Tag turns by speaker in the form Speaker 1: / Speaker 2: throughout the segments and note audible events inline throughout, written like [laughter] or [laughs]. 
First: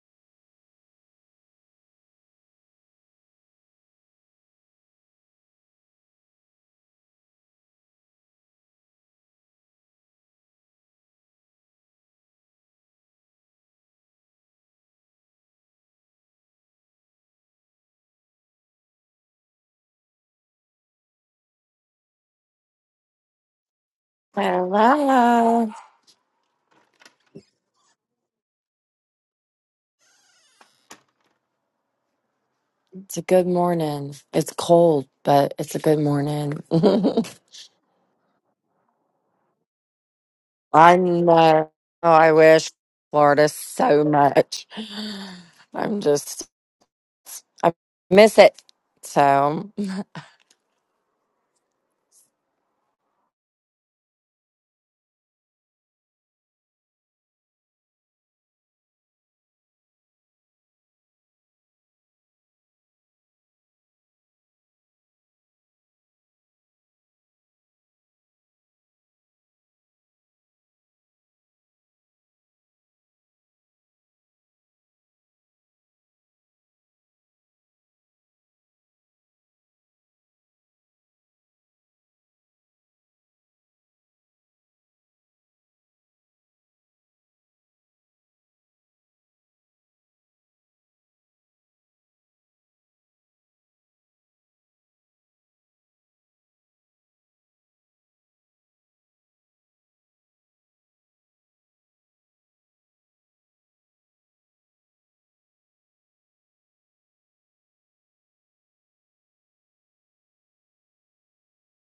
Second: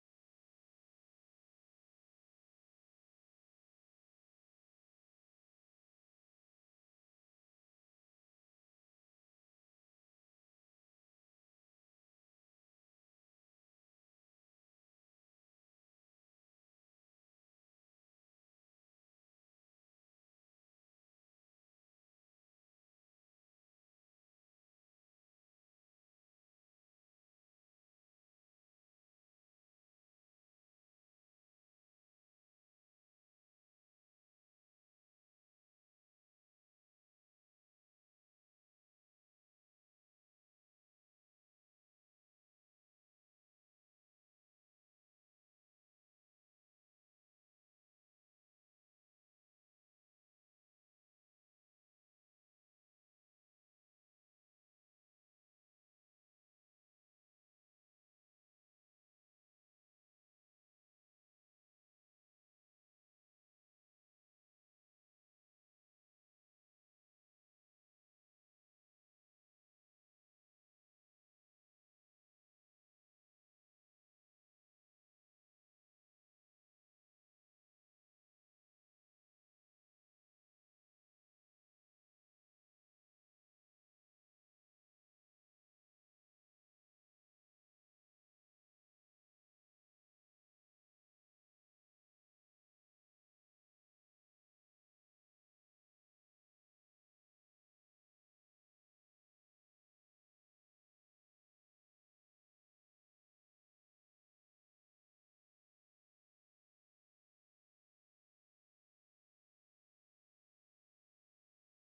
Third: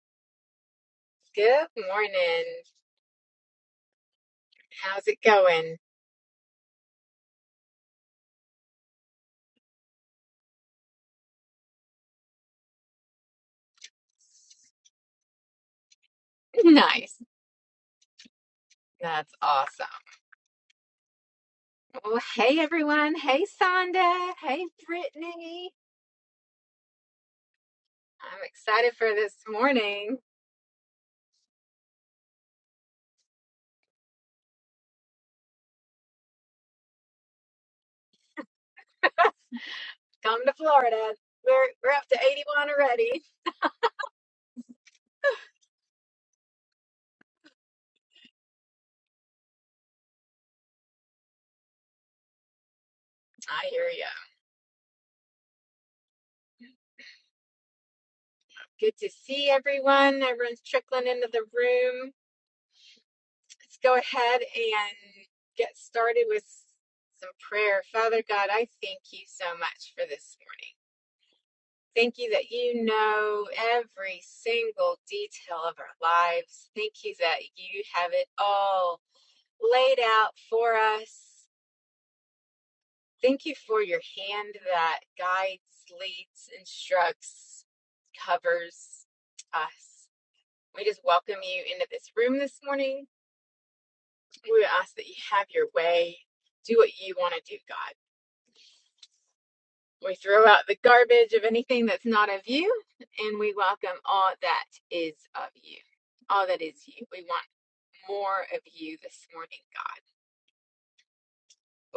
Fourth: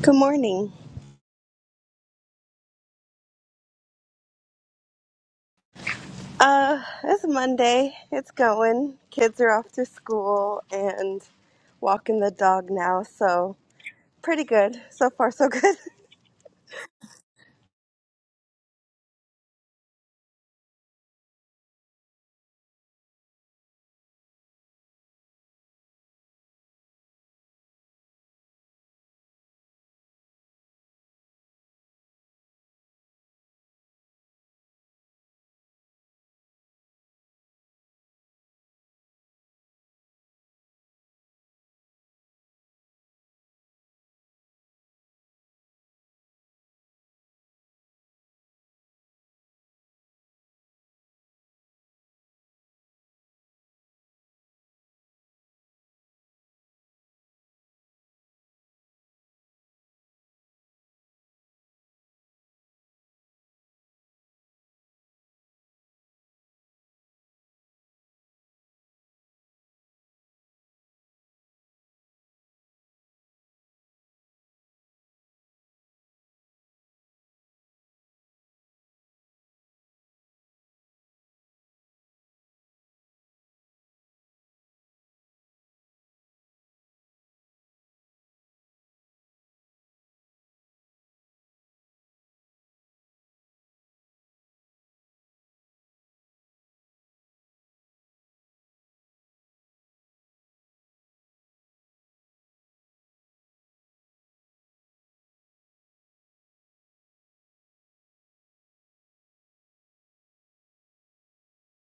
Speaker 1: Good morning.
Speaker 2: Good morning. How's it going?
Speaker 1: Uh, it's Monday. It's going. Kids are off to school and walking the dog now, so pretty good. So far, so good.
Speaker 2: [laughs] Nice. That's awesome. Well, hey everyone. Hey Sonda. Hey Brittany.
Speaker 3: Hello.
Speaker 2: I'm excited for this morning.
Speaker 3: It's a good morning. It's cold, but it's a good morning. [laughs]
Speaker 2: Come to
Speaker 3: I
Speaker 2: Florida.
Speaker 3: know.
Speaker 2: We're we're up
Speaker 3: Oh,
Speaker 2: to
Speaker 3: I
Speaker 2: 81
Speaker 3: wish
Speaker 2: already.
Speaker 3: Florida so much. I'm just, I miss it. So,
Speaker 2: I hear ya. Good to see everyone. Everyone's trickling into the room. Let's go ahead and get started with some prayer. Father God, I thank you so much for this morning. Thank you that you know every single detail of our lives. Thank you that you have it all laid out for us. Thank you for your hand that guides, leads, instructs, covers us. We just welcome you into this room this morning. We ask that you have your way. Do what you want to do, God. We throw out the garbage of anything that's not of you, and we welcome all that is of you. All that is you. We want more of you this morning, God.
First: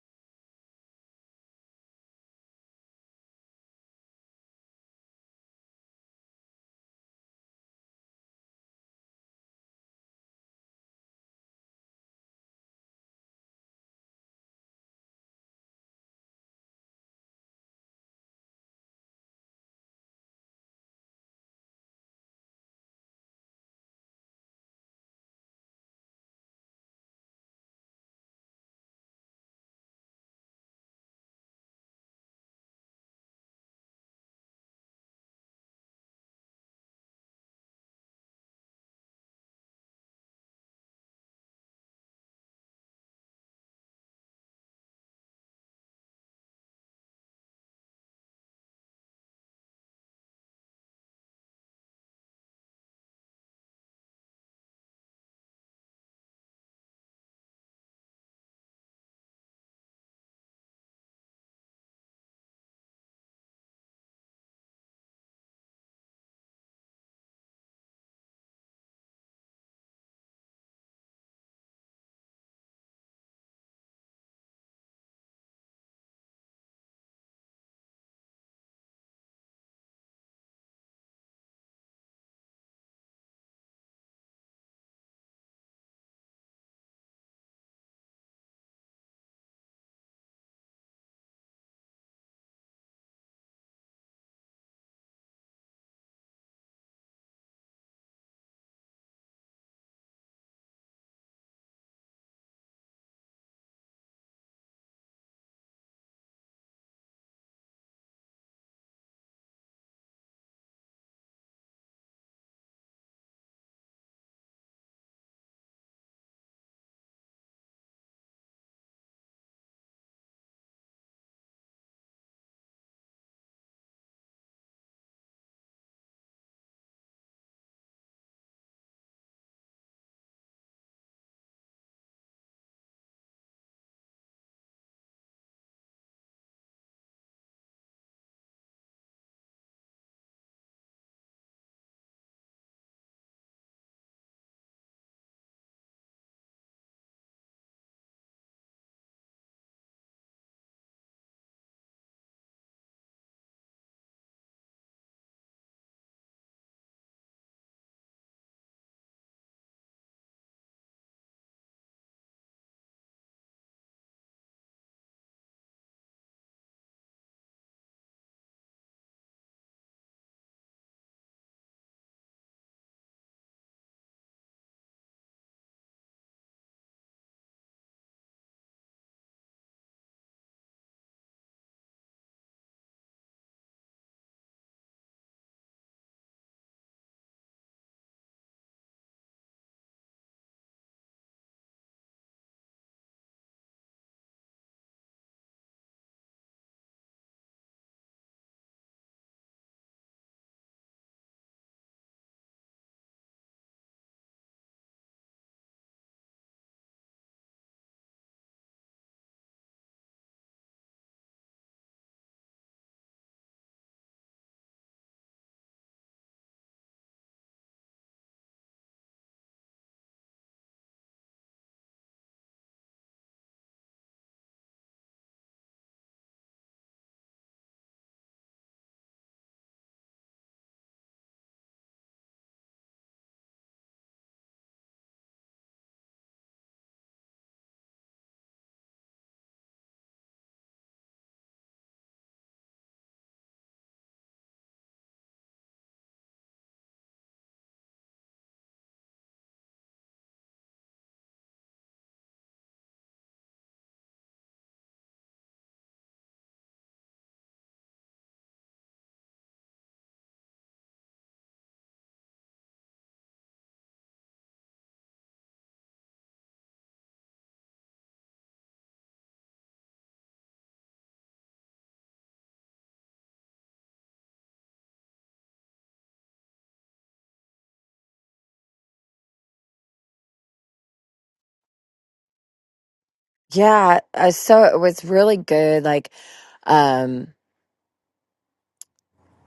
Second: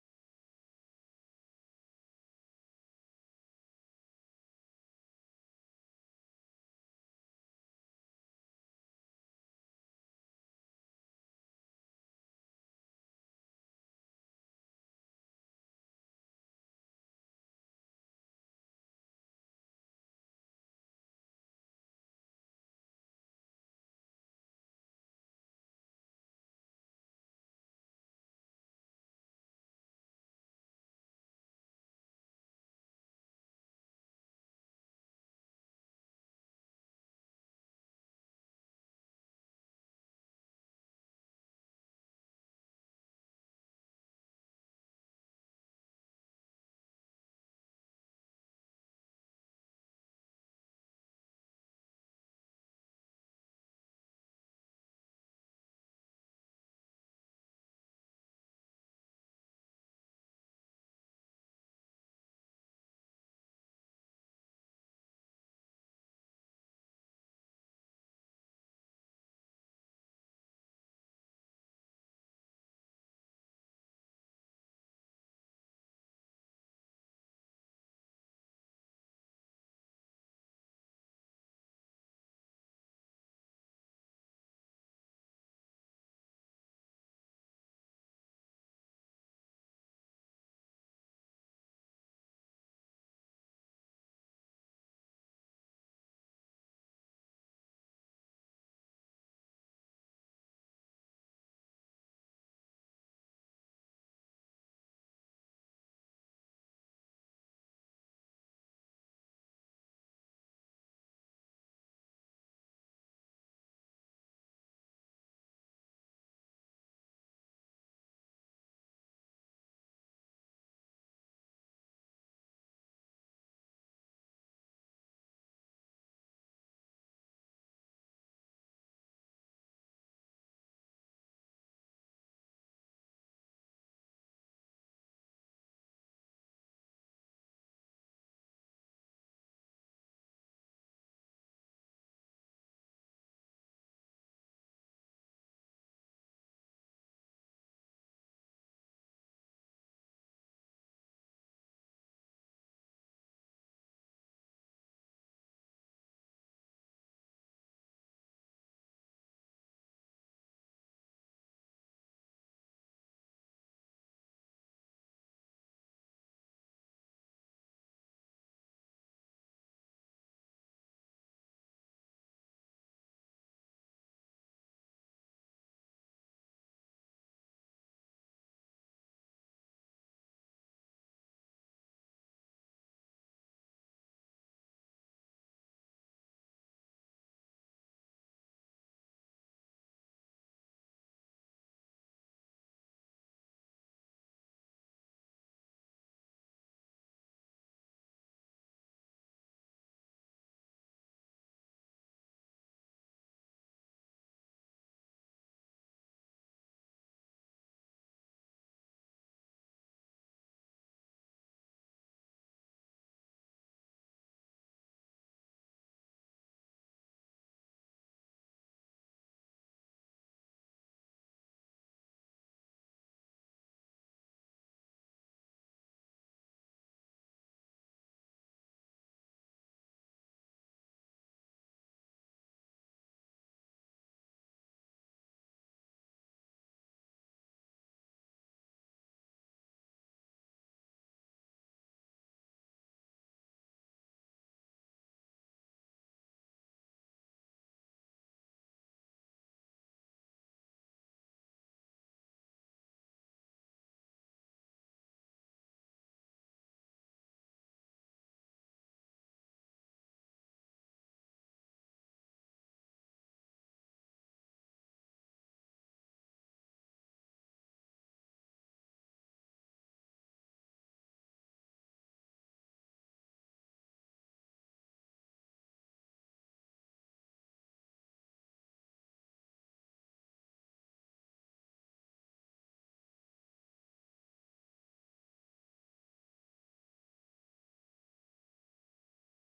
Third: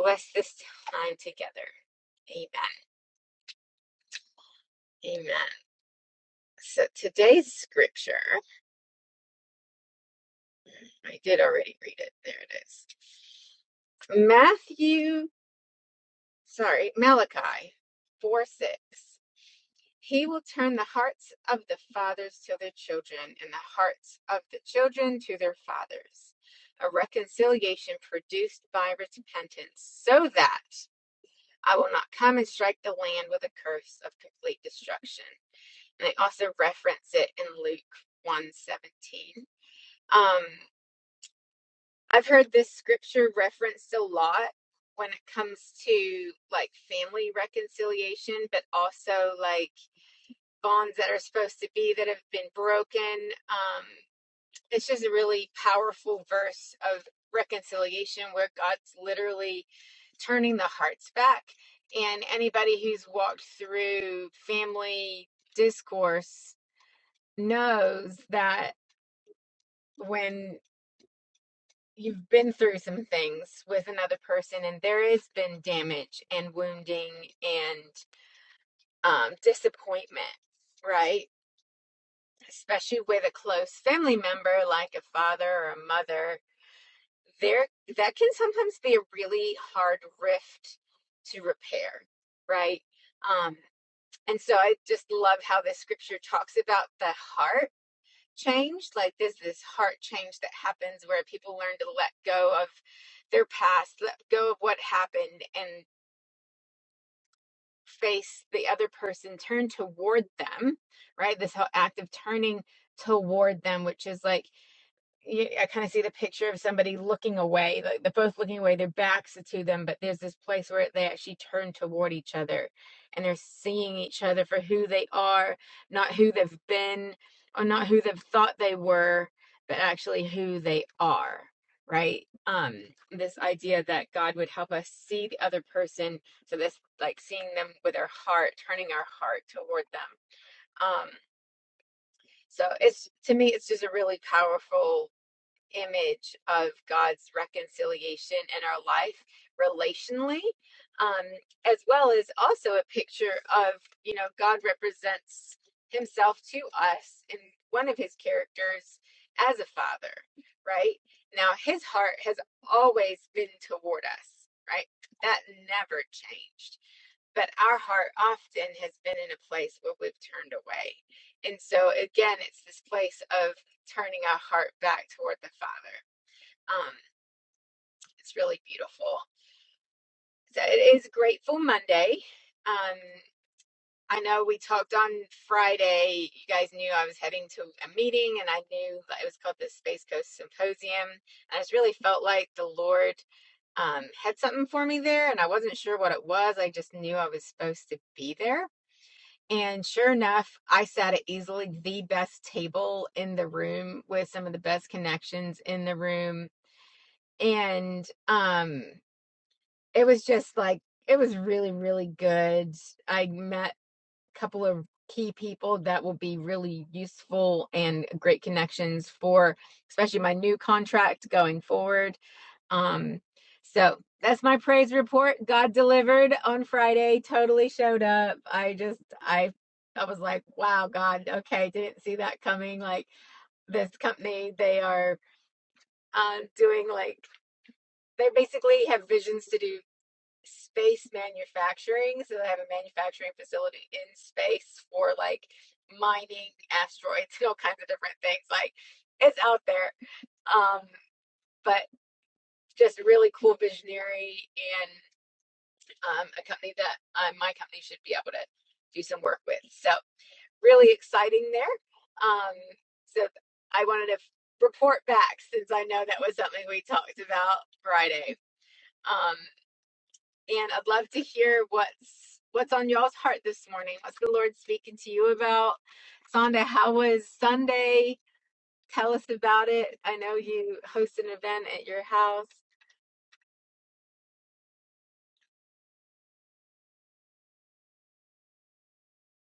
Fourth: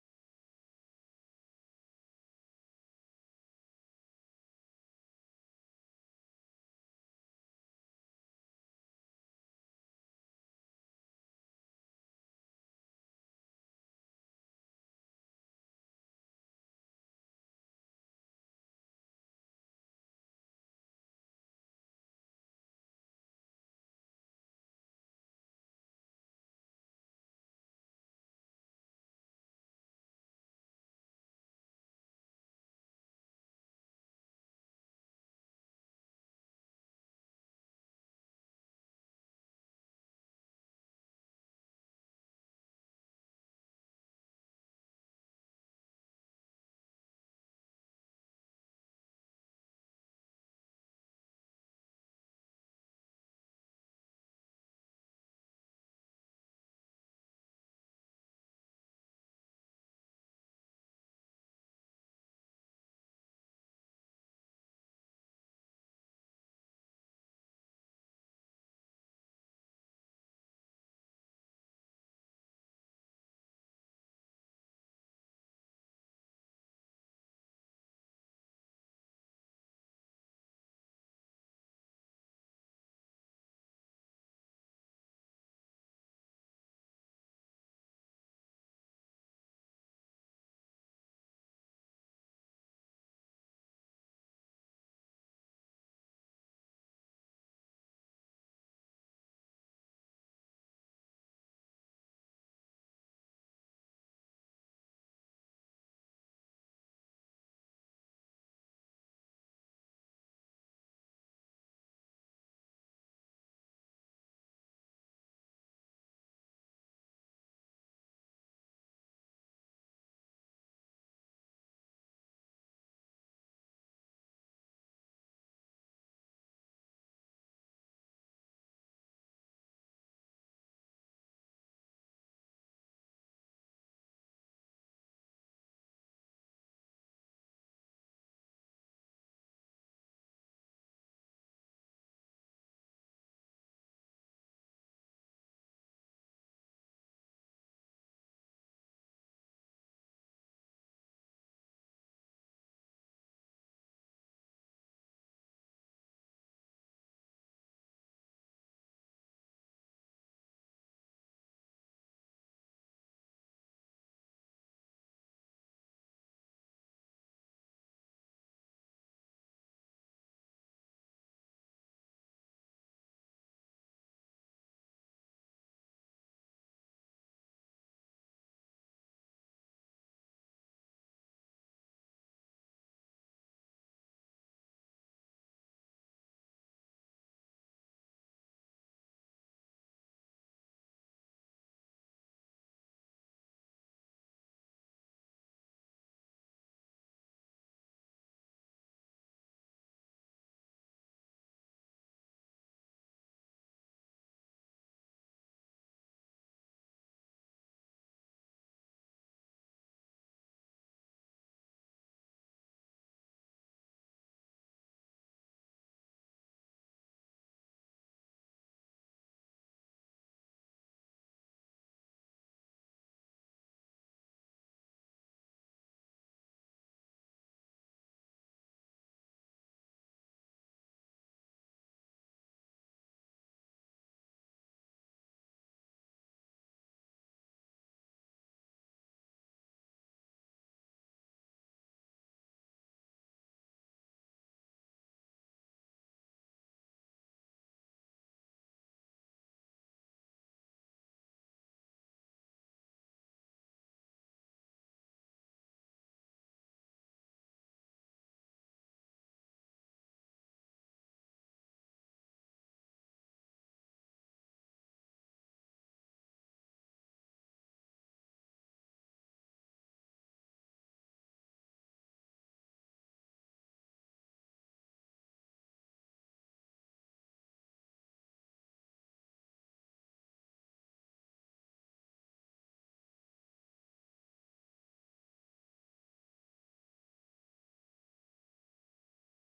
Speaker 2: Bless this time together. Amen. Amen. So today's scripture, I did already read it. There it is. Matthew, sorry, Malachi 4 6. He will turn the hearts of the fathers to their children and the hearts of the children to their fathers, a reconciliation produced by repentance, so that I will not come and strike the land with a curse of complete destruction. And they also reference it in Luke 117. Um, I've heard this scripture referenced a lot when it comes to like family reconciliation, but also like bonds that are supposed to be that have been broken. Um, it's just a really powerful verse of reconciliation where God's literally turning the hearts back. And anybody who's walked through family discourse knows that when you've been through some things with another person and there has been damage and wounding and um, disappointment, right? especially with a close family member like a father or a mother, there that can sometimes be a really hard rift to repair, right? Um, and so I just love how the scripture talks about the heart change. Like there's this heart change that happens where people learn to let go of their past, let go of what happened, and face the other person, turn toward them, right? This whole act of turning toward them, which is like I kind of see the picture of somebody looking away. Like they're both looking away. Their backs are to them, but there's this place where they actually turn toward each other, and they're seeing each other for who they are, not who they've been, or not who they've thought they were, but actually who they are. Right? Um, this idea that God would help us see the other person, so this like seeing them with our heart, turning our heart toward them. Um, so it's to me, it's just a really powerful image of God's reconciliation in our life relationally, um, as well as also a picture of, you know, God represents himself to us in one of his characters as a father, right? Now, his heart has always been toward us, right? That never changed but our heart often has been in a place where we've turned away. And so again, it's this place of turning our heart back toward the Father. Um, it's really beautiful. So it is Grateful Monday. Um, I know we talked on Friday. You guys knew I was heading to a meeting, and I knew that it was called the Space Coast Symposium. I just really felt like the Lord um, had something for me there, and I wasn't sure what it was. I just knew I was supposed to be there And sure enough, I sat at easily the best table in the room with some of the best connections in the room. And um it was just like it was really, really good. I met a couple of key people that will be really useful and great connections for especially my new contract going forward um, so that's my praise report. God delivered on Friday, totally showed up. I just I I was like, wow, God, okay, didn't see that coming. Like this company, they are uh, doing like they basically have visions to do space manufacturing. So they have a manufacturing facility in space for like mining asteroids [laughs] and all kinds of different things. Like it's out there. Um, but just really cool visionary and. um, a company that uh, my company should be able to do some work with. So really exciting there. Um, so I wanted to report back since I know that was something we talked about Friday. Um, and I'd love to hear what's what's on y'all's heart this morning. What's the Lord speaking to you about? Sonda, how was Sunday? Tell us about it. I know you host an event at your house.
Speaker 3: yeah. uh, So it was really good. Like, um,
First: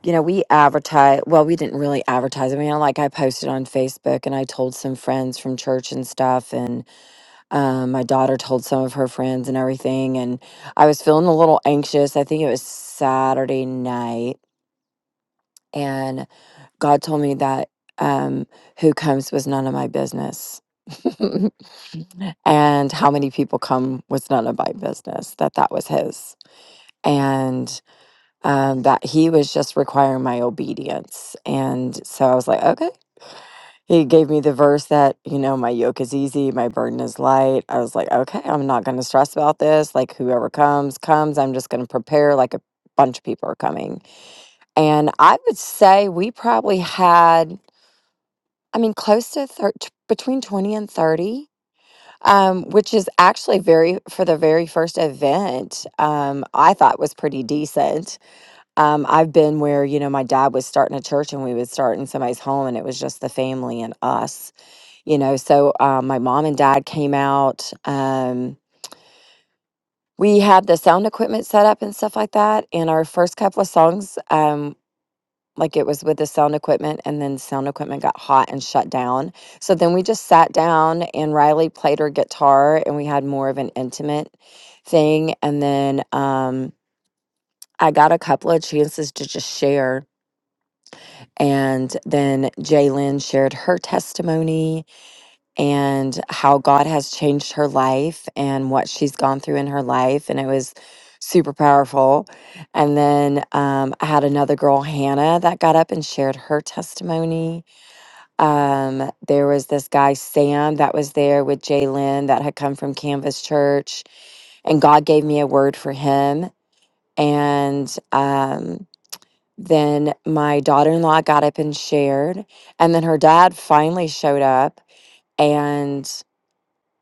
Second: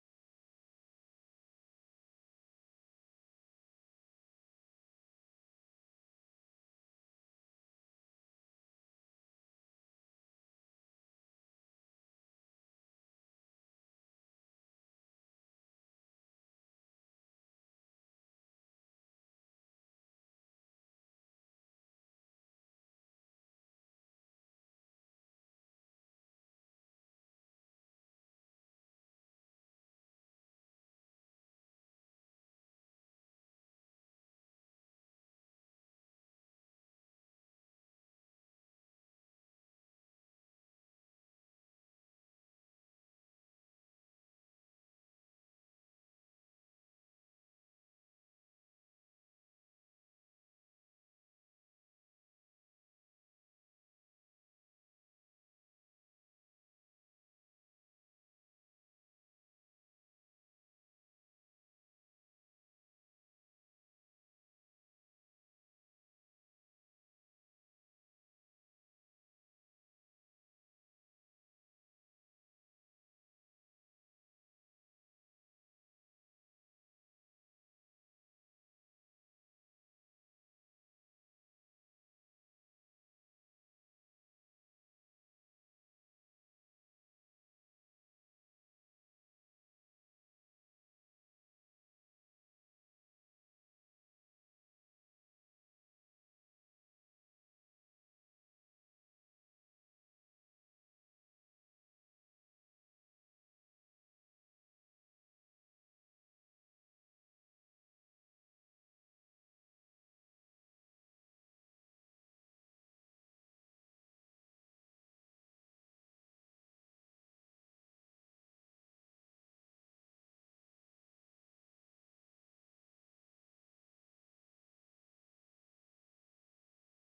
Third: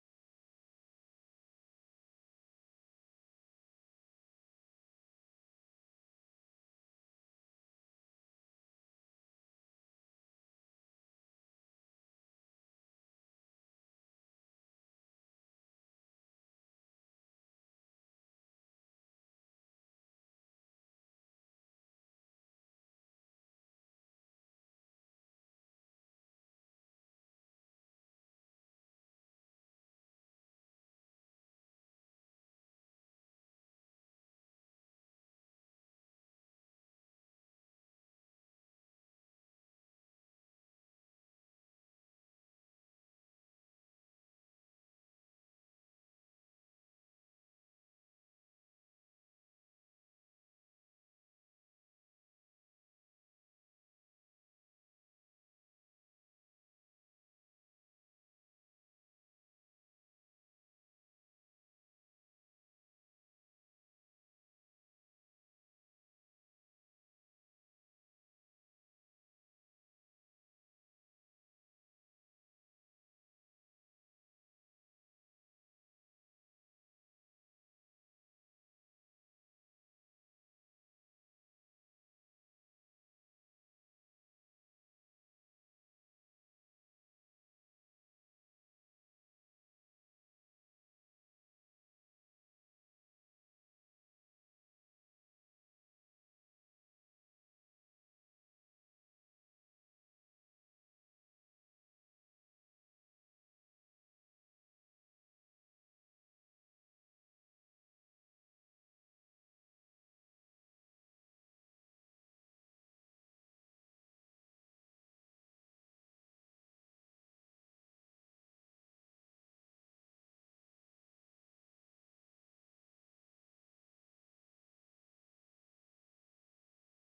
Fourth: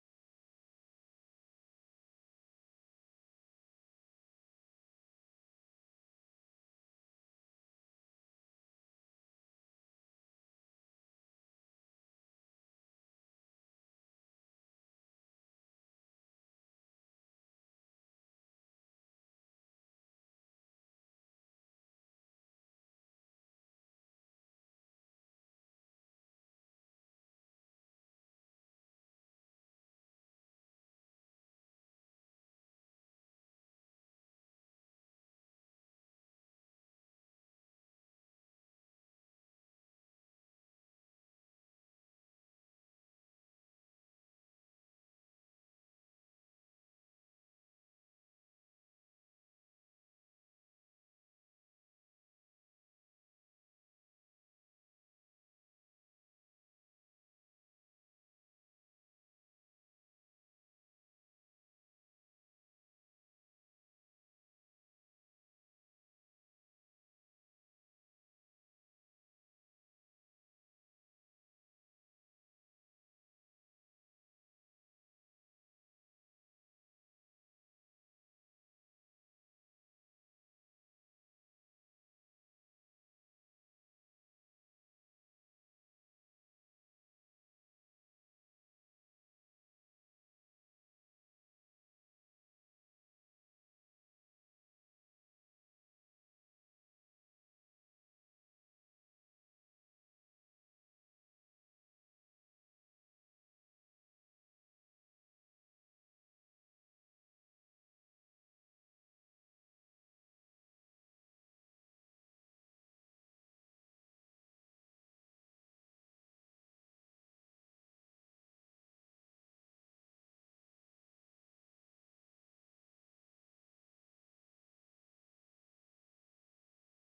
Speaker 3: you know, we advertise, well, we didn't really advertise. I mean, like I posted on Facebook and I told some friends from church and stuff Um, my daughter told some of her friends and everything, and I was feeling a little anxious. I think it was Saturday night, and God told me that um, who comes was none of my business. [laughs] and how many people come was none of my business that that was his and um, that he was just requiring my obedience and so i was like okay he gave me the verse that, you know, my yoke is easy, my burden is light. I was like, okay, I'm not going to stress about this. Like, whoever comes, comes. I'm just going to prepare like a bunch of people are coming. And I would say we probably had, I mean, close to thir- t- between 20 and 30, um, which is actually very, for the very first event, um, I thought was pretty decent. Um, I've been where, you know, my dad was starting a church and we would start in somebody's home and it was just the family and us you know so um, my mom and dad came out um, we had the sound equipment set up and stuff like that and our first couple of songs um, like it was with the sound equipment and then sound equipment got hot and shut down so then we just sat down and riley played her guitar and we had more of an intimate thing and then um, i got a couple of chances to just share and then Jalen shared her testimony and how God has changed her life and what she's gone through in her life. And it was super powerful. And then um, I had another girl, Hannah, that got up and shared her testimony. Um, there was this guy, Sam, that was there with Jalen that had come from Canvas Church. And God gave me a word for him. And um, then my daughter in law got up and shared. And then her dad finally showed up. And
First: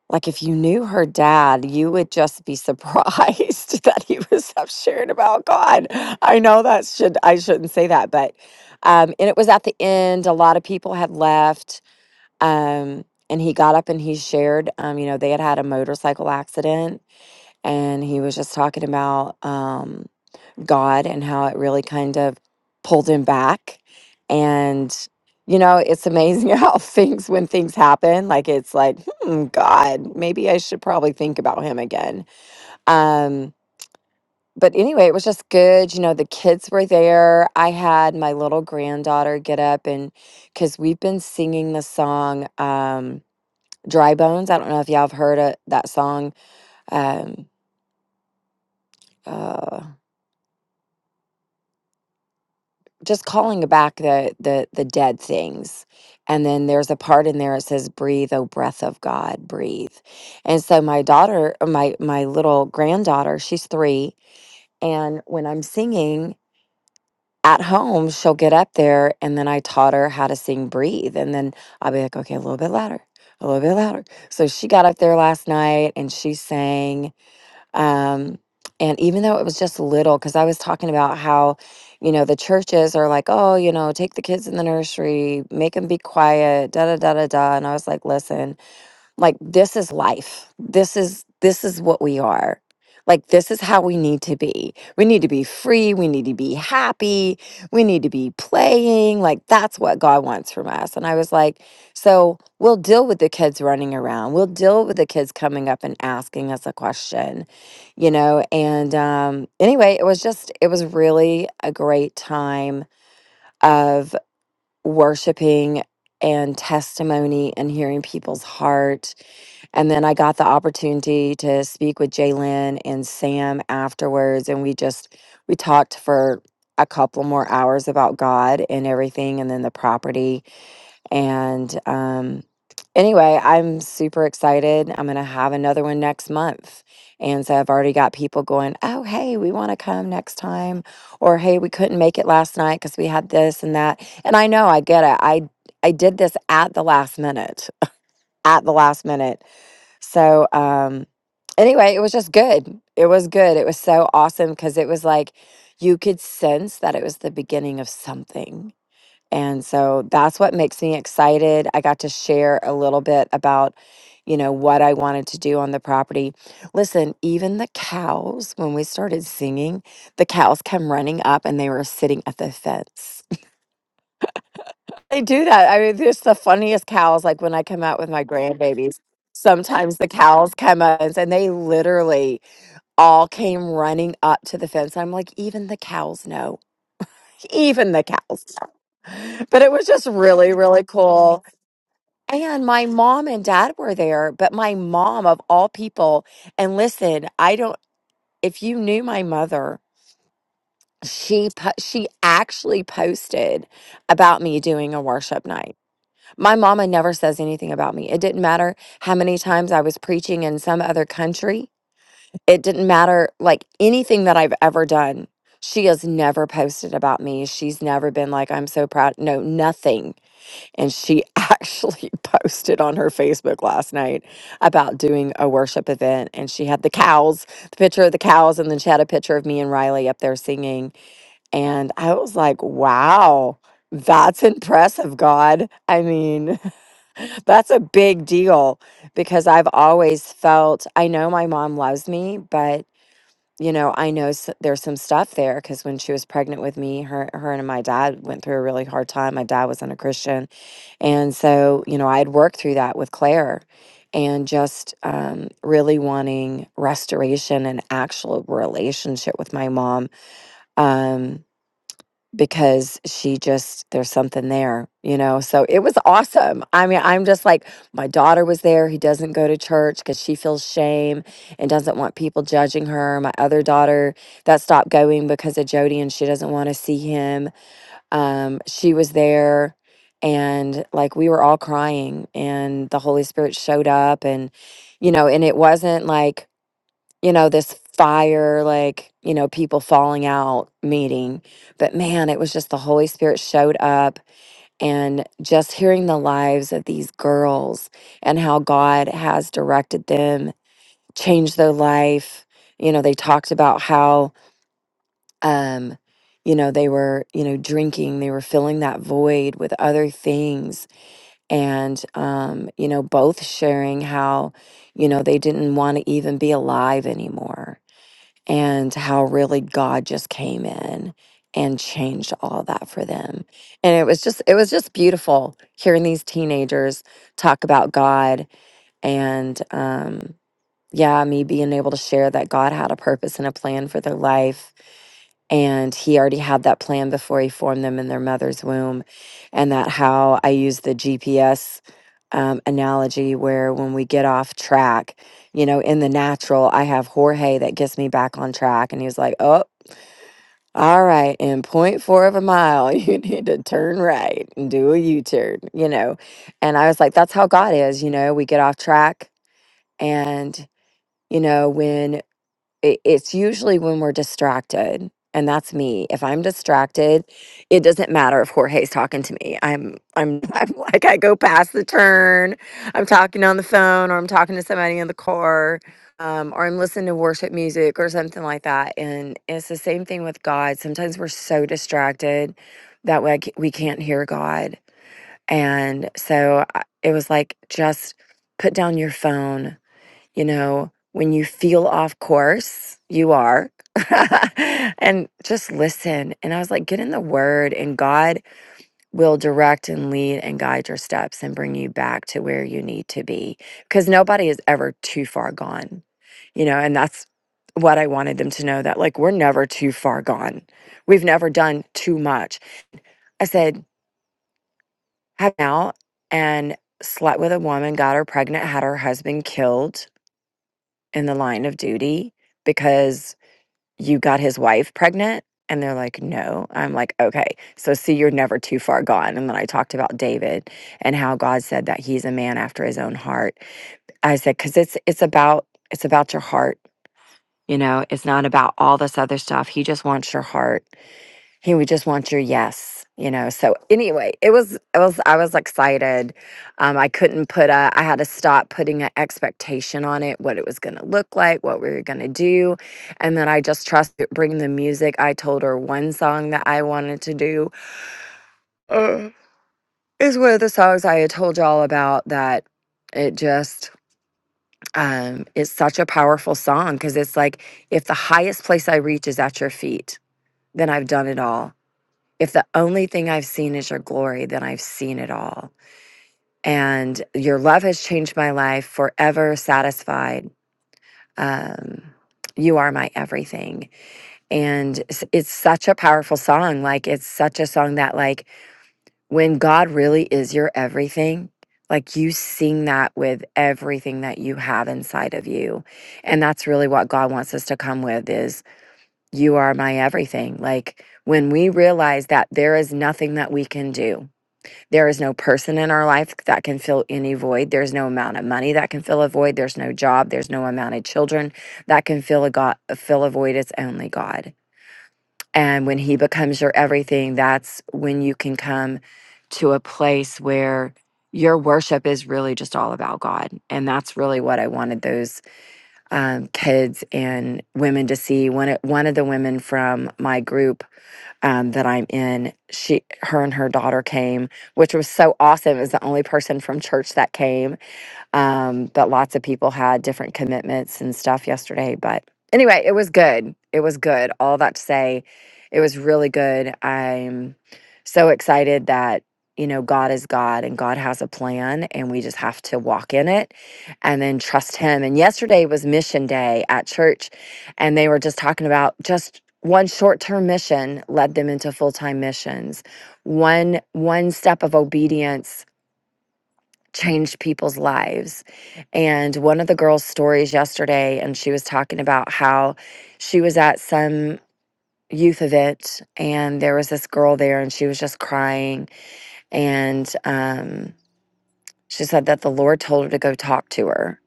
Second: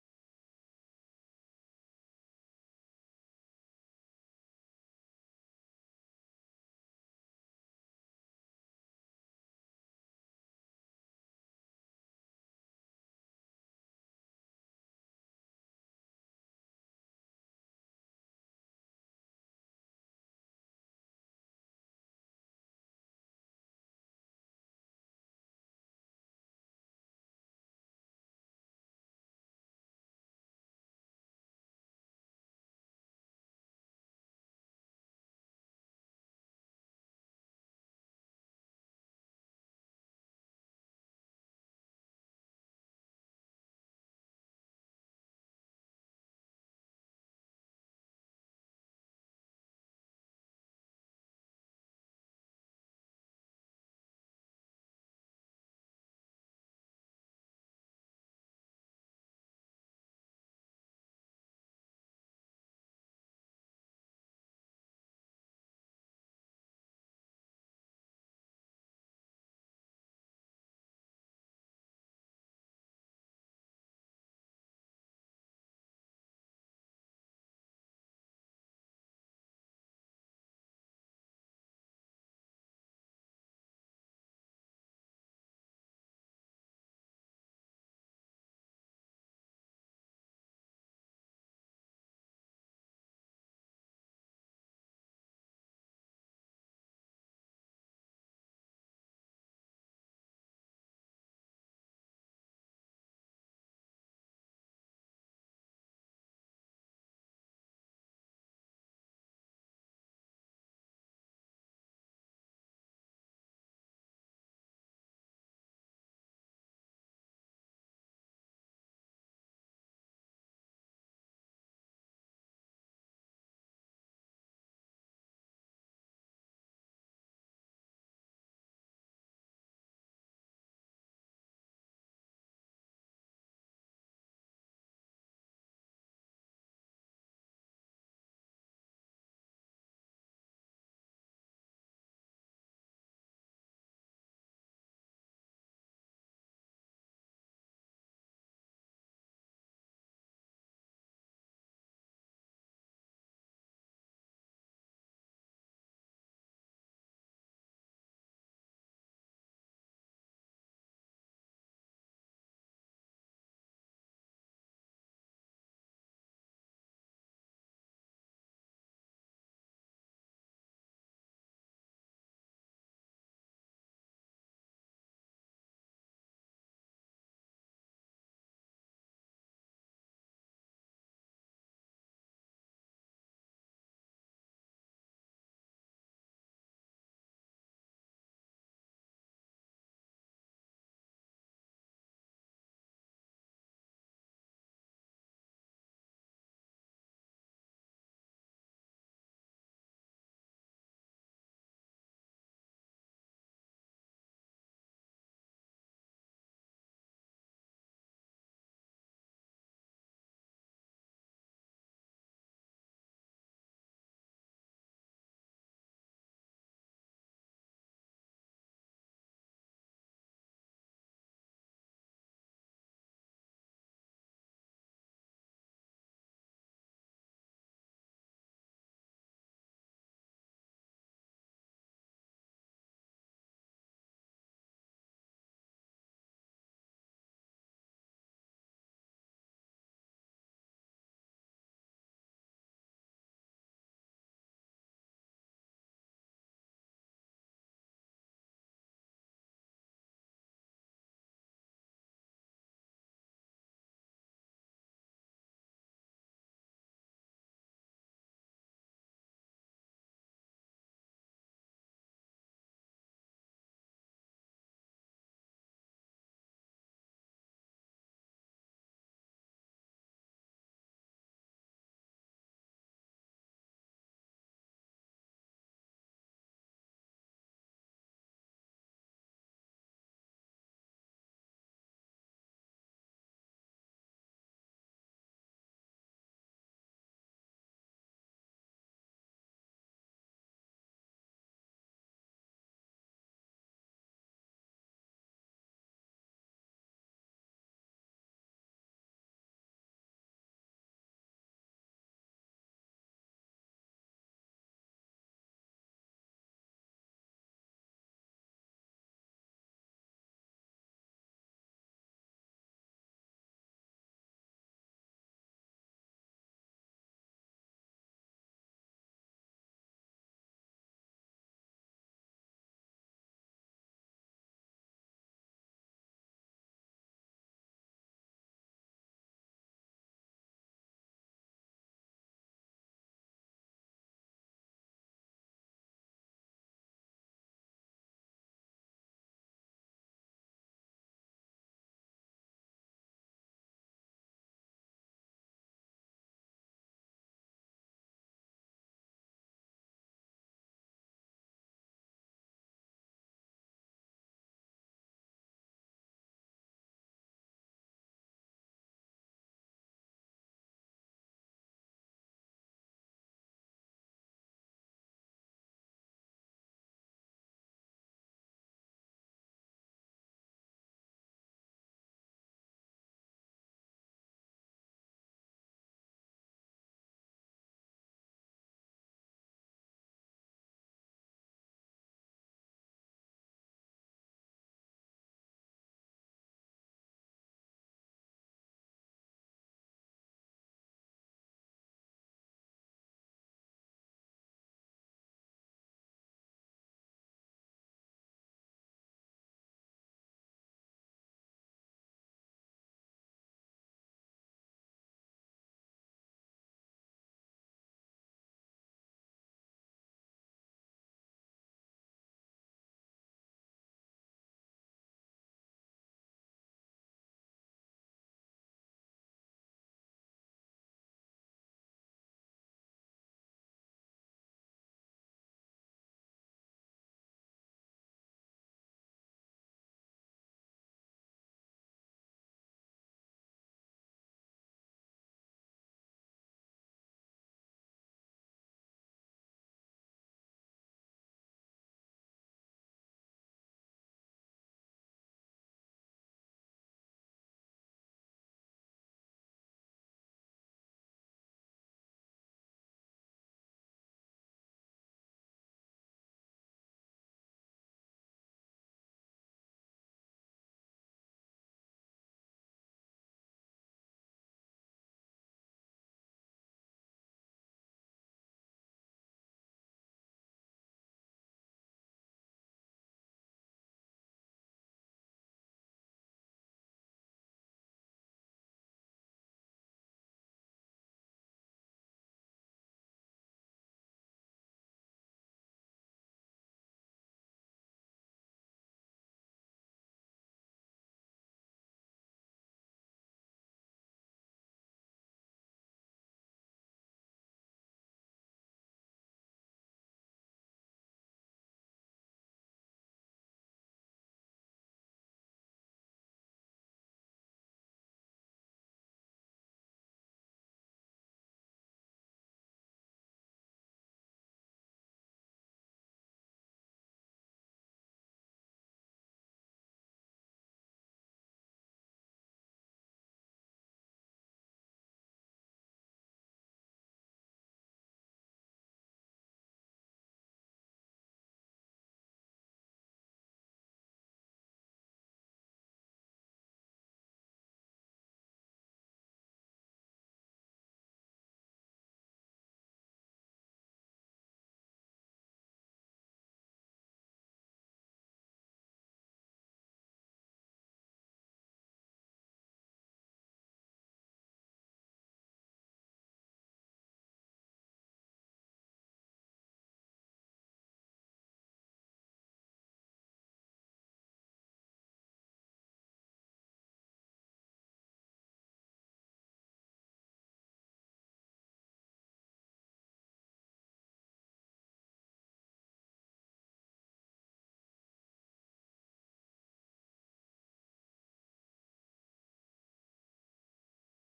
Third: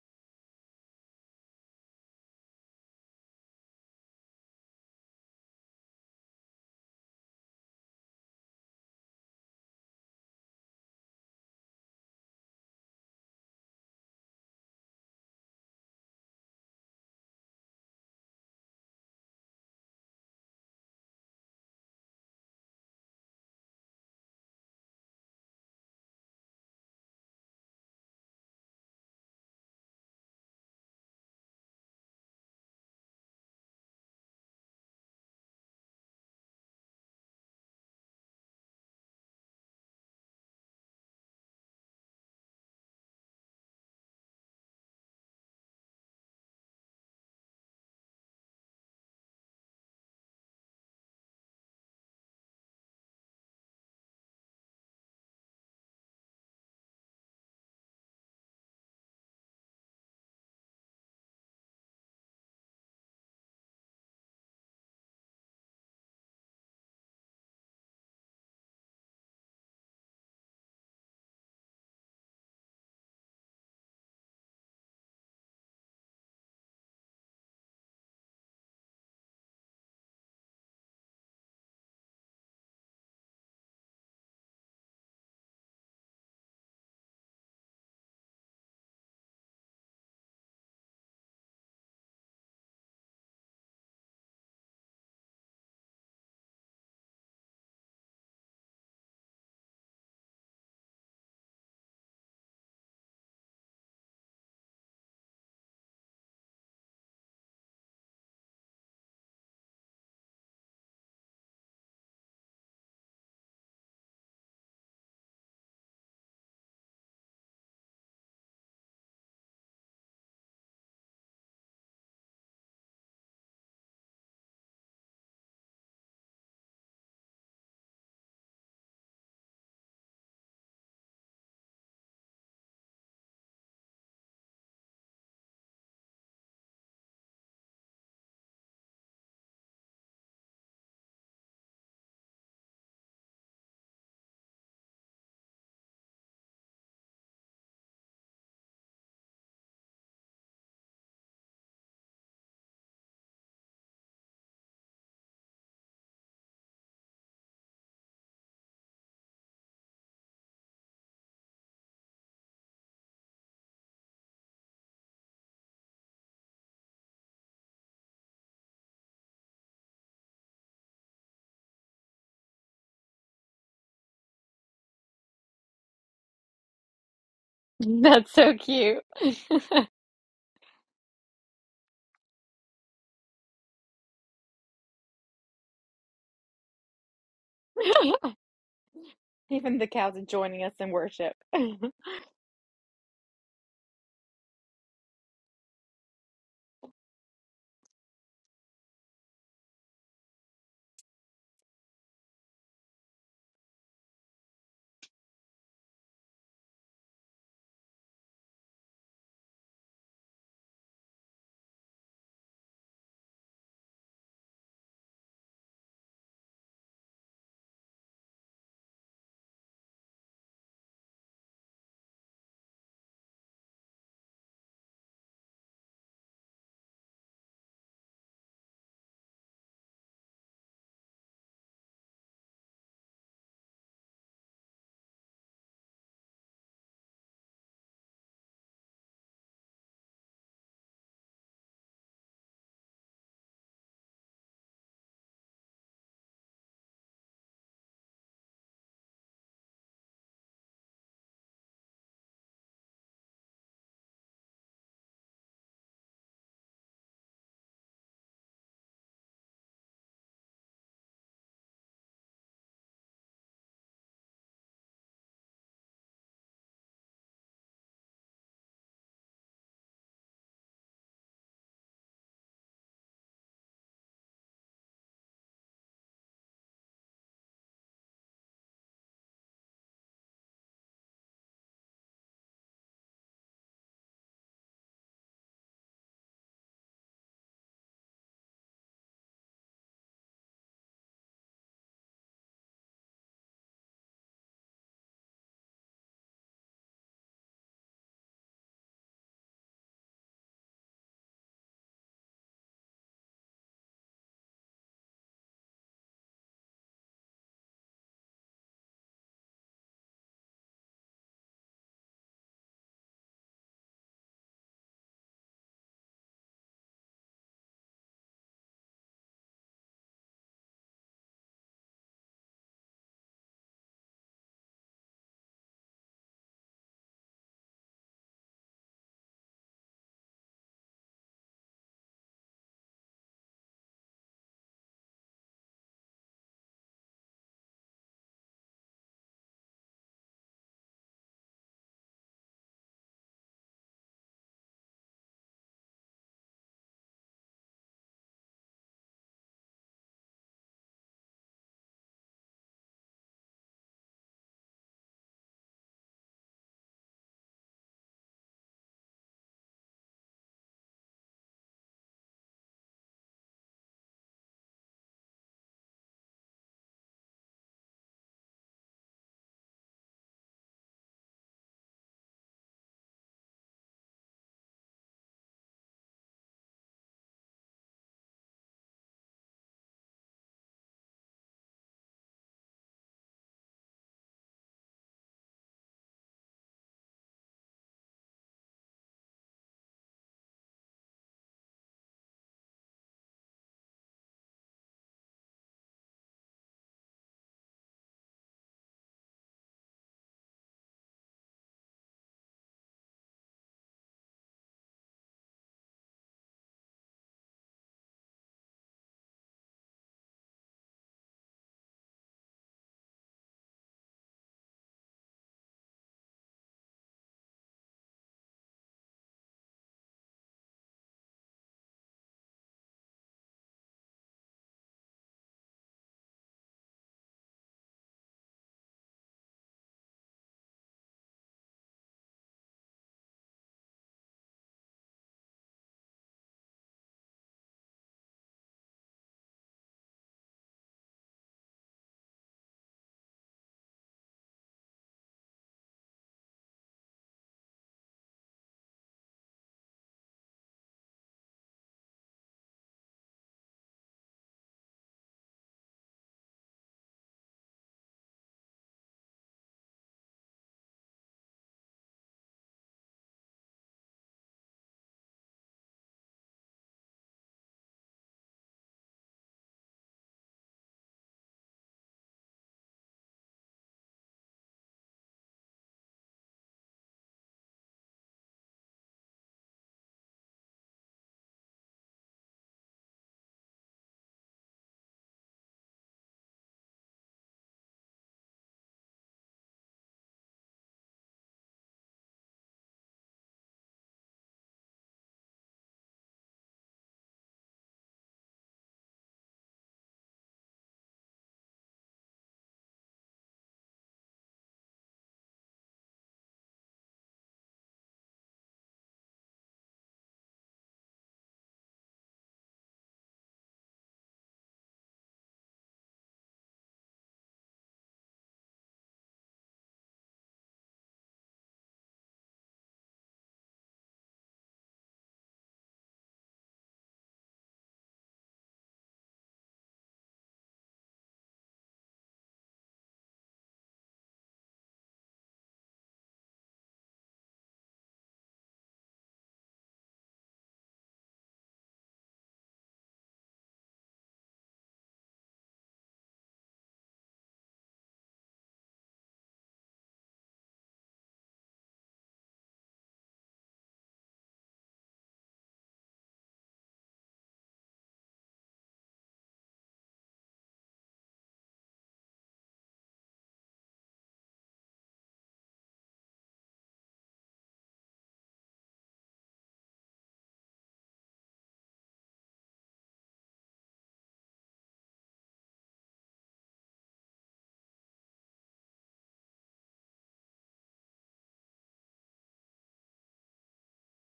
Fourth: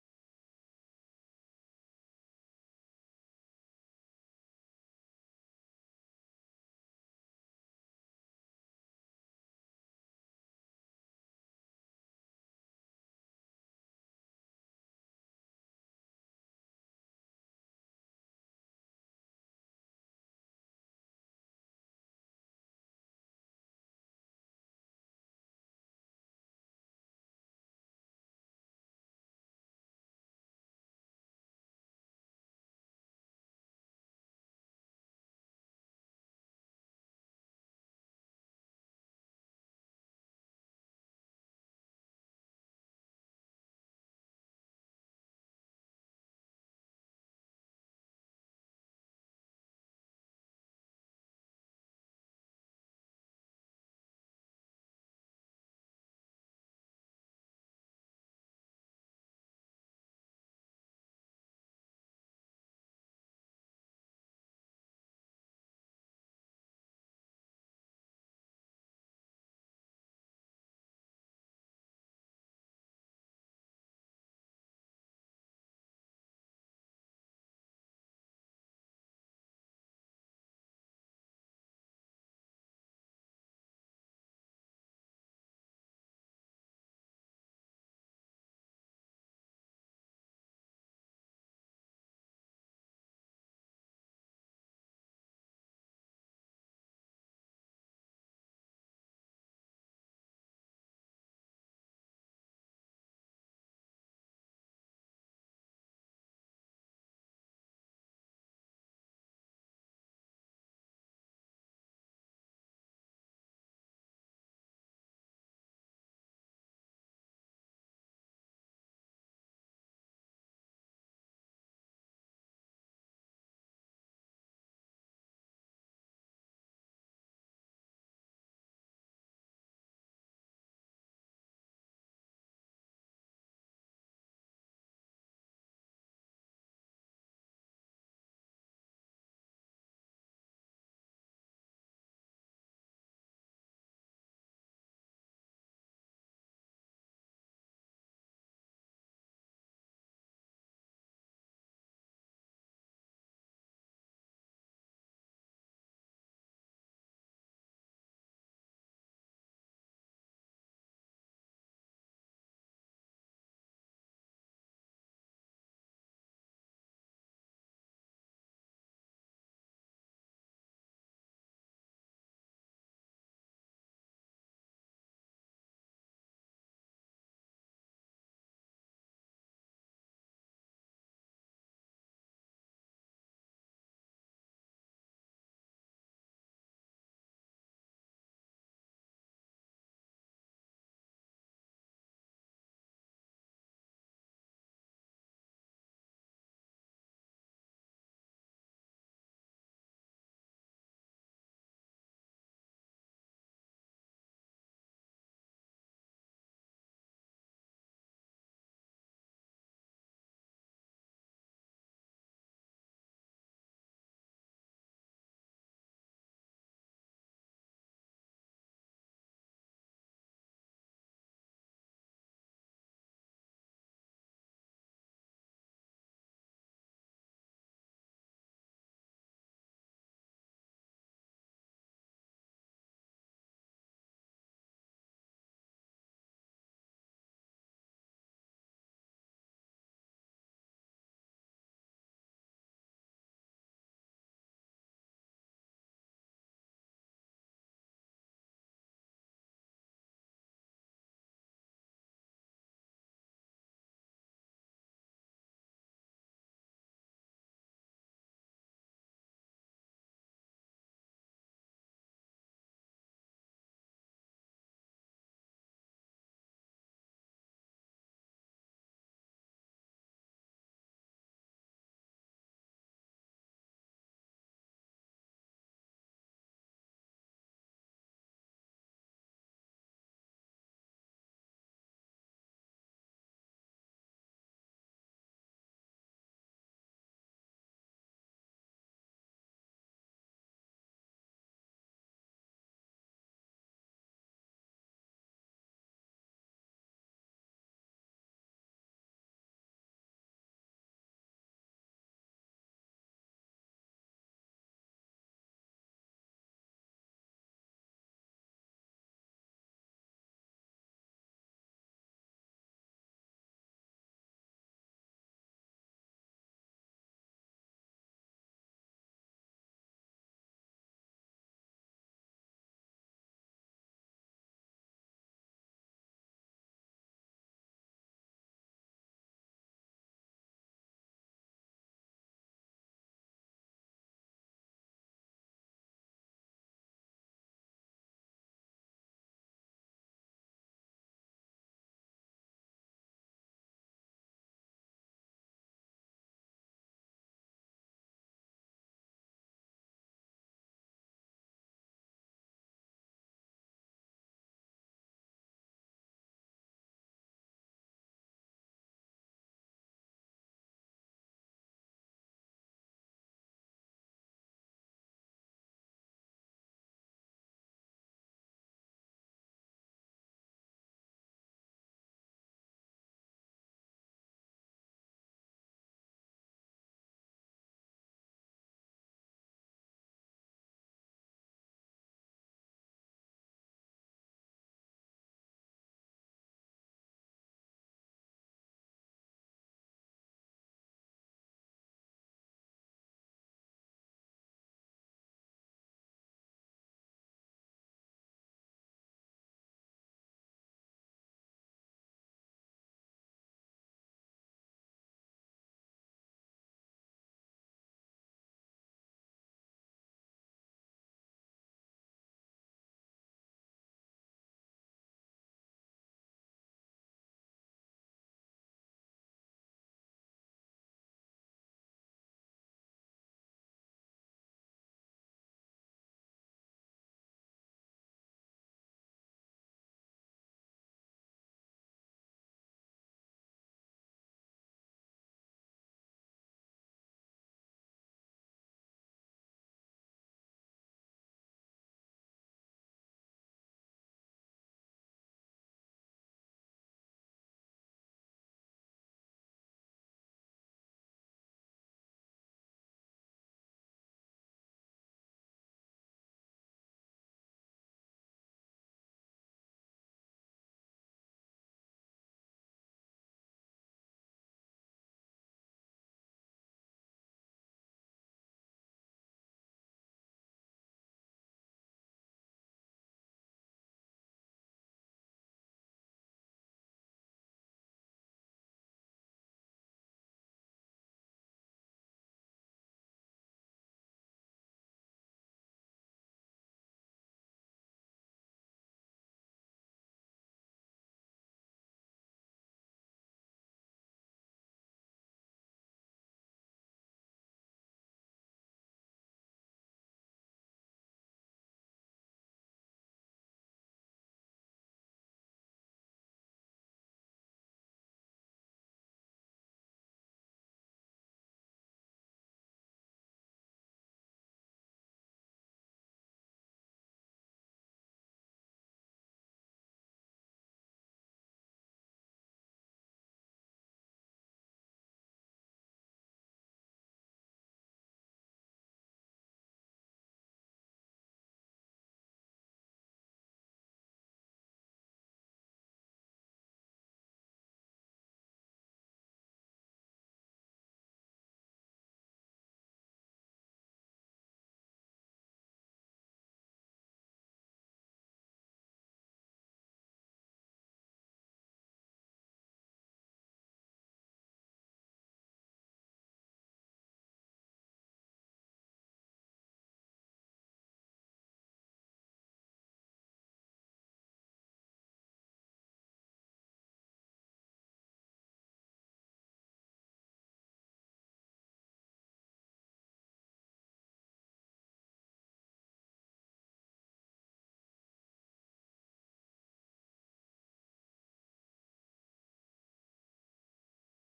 Speaker 3: like if you knew her dad, you would just be surprised [laughs] that he was up sharing about God. I know that should I shouldn't say that, but um, and it was at the end. A lot of people had left, um, and he got up and he shared. Um, you know, they had had a motorcycle accident, and he was just talking about. Um, God and how it really kind of pulled him back. And, you know, it's amazing [laughs] how things, when things happen, like it's like, hmm, God, maybe I should probably think about him again. Um, but anyway, it was just good. You know, the kids were there. I had my little granddaughter get up and because we've been singing the song um, Dry Bones. I don't know if y'all have heard of that song. Um, uh, just calling back the the the dead things and then there's a part in there that says breathe O breath of god breathe and so my daughter uh, my my little granddaughter she's three and when i'm singing at home she'll get up there and then i taught her how to sing breathe and then i'll be like okay a little bit louder a little bit louder so she got up there last night and she sang um, and even though it was just little, because I was talking about how, you know, the churches are like, oh, you know, take the kids in the nursery, make them be quiet, da da da da da. And I was like, listen, like this is life this is this is what we are like this is how we need to be we need to be free we need to be happy we need to be playing like that's what god wants from us and i was like so we'll deal with the kids running around we'll deal with the kids coming up and asking us a question you know and um anyway it was just it was really a great time of worshiping and testimony and hearing people's heart. And then I got the opportunity to speak with Jalen and Sam afterwards, and we just we talked for a couple more hours about God and everything, and then the property and um, anyway, I'm super excited. I'm going to have another one next month. And so I've already got people going, oh, hey, we want to come next time. Or, hey, we couldn't make it last night because we had this and that. And I know I get it. I, I did this at the last minute, at the last minute. So, um, anyway, it was just good. It was good. It was so awesome because it was like you could sense that it was the beginning of something and so that's what makes me excited. I got to share a little bit about, you know, what I wanted to do on the property. Listen, even the cows, when we started singing, the cows come running up and they were sitting at the fence. [laughs] They do that. I mean, there's the funniest cows. Like when I
Speaker 2: [laughs]
Speaker 3: come out with my
Speaker 2: That's so
Speaker 3: grandbabies,
Speaker 2: cute.
Speaker 3: sometimes the cows come up and and they literally all came running up to the fence. I'm like, even the cows know. Even the
Speaker 2: [laughs]
Speaker 3: cows know. [laughs] But it
Speaker 2: Even
Speaker 3: was
Speaker 2: the
Speaker 3: just
Speaker 2: cows are
Speaker 3: really,
Speaker 2: joining us
Speaker 3: really
Speaker 2: in worship.
Speaker 3: cool
Speaker 2: [laughs]
Speaker 3: And my mom and dad were there, but my mom, of all people, and listen, I don't, if you knew my mother, she po- she actually posted about me doing a worship night. My mama never says anything about me. It didn't matter how many times I was preaching in some other country. It didn't matter like anything that I've ever done. She has never posted about me. She's never been like I'm so proud. No, nothing. And she [laughs] actually posted on her Facebook last night about doing a worship event. And she had the cows, the picture of the cows, and then she had a picture of me and Riley up there singing. And I was like, wow, that's impressive, God. I mean, [laughs] that's a big deal because I've always felt, I know my mom loves me, but. You know, I know s- there's some stuff there because when she was pregnant with me, her, her and my dad went through a really hard time. My dad wasn't a Christian, and so, you know, I had worked through that with Claire and just um, really wanting restoration and actual relationship with my mom um, because she just, there's something there, you know? So it was awesome. I mean, I'm just like, my daughter was there He doesn't go to church because she feels shame and doesn't want people judging her. My other daughter that stopped going because of Jody and she doesn't want to see him um, she was there and like we were all crying and the holy spirit showed up and you know and it wasn't like you know this fire like you know people falling out meeting but man it was just the holy spirit showed up and just hearing the lives of these girls and how god has directed them changed their life you know they talked about how um you know they were you know drinking they were filling that void with other things and um you know both sharing how you know they didn't want to even be alive anymore and how really god just came in and changed all that for them and it was just it was just beautiful hearing these teenagers talk about god and um yeah me being able to share that god had a purpose and a plan for their life and he already had that plan before he formed them in their mother's womb and that how i use the gps um, analogy where when we get off track you know in the natural i have jorge that gets me back on track and he was like oh all right in point four of a mile [laughs] you need to turn right and do a u-turn you know and i was like that's how god is you know we get off track and you know when it, it's usually when we're distracted and that's me if i'm distracted it doesn't matter if jorge's talking to me i'm i'm [laughs] i'm like i go past the turn i'm talking on the phone or i'm talking to somebody in the car um, or i'm listening to worship music or something like that and it's the same thing with god sometimes we're so distracted that we, we can't hear god and so I- it was like just put down your phone you know, when you feel off course, you are. [laughs] and just listen. And I was like, get in the word, and God will direct and lead and guide your steps and bring you back to where you need to be. Because nobody is ever too far gone, you know, and that's what I wanted them to know that, like, we're never too far gone. We've never done too much. I said, have out and slept with a woman, got her pregnant, had her husband killed in the line of duty because you got his wife pregnant? And they're like, no. I'm like, okay. So, see, you're never too far gone. And then I talked about David and how God said that he's a man after his own heart. I said, because it's, it's about, it's about your heart. You know, it's not about all this other stuff. He just wants your heart. Hey, we just want your yes, you know. So anyway, it was it was I was excited. Um, I couldn't put a I had to stop putting an expectation on it, what it was gonna look like, what we were gonna do. And then I just trust bring the music. I told her one song that I wanted to do. Uh, is one of the songs I had told y'all about that it just um it's such a powerful song because it's like if the highest place I reach is at your feet, then I've done it all If the only thing I've seen is your glory, then I've seen it all. And your love has changed my life forever, satisfied. Um, you are my everything. And s- it's such a powerful song. Like, it's such a song that, like, when God really is your everything, like, you sing that with everything that you have inside of you. And that's really what God wants us to come with is, you are my everything. Like, when we realize that there is nothing that we can do There is no person in our life that can fill any void. There's no amount of money that can fill a void. There's no job. There's no amount of children that can fill a God, fill a void. It's only God. And when He becomes your everything, that's when you can come to a place where your worship is really just all about God. And that's really what I wanted those um, kids and women to see. One, one of the women from my group um, that I'm in. She, her, and her daughter came, which was so awesome. It was the only person from church that came, um, but lots of people had different commitments and stuff yesterday. But anyway, it was good. It was good. All that to say, it was really good. I'm so excited that, you know, God is God and God has a plan and we just have to walk in it and then trust Him. And yesterday was mission day at church and they were just talking about just one short-term mission led them into full-time missions one one step of obedience changed people's lives. And one of the girls' stories yesterday, and she was talking about how she was at some youth event and there was this girl there and she was just crying. And um, she said that the Lord told her to go talk to her.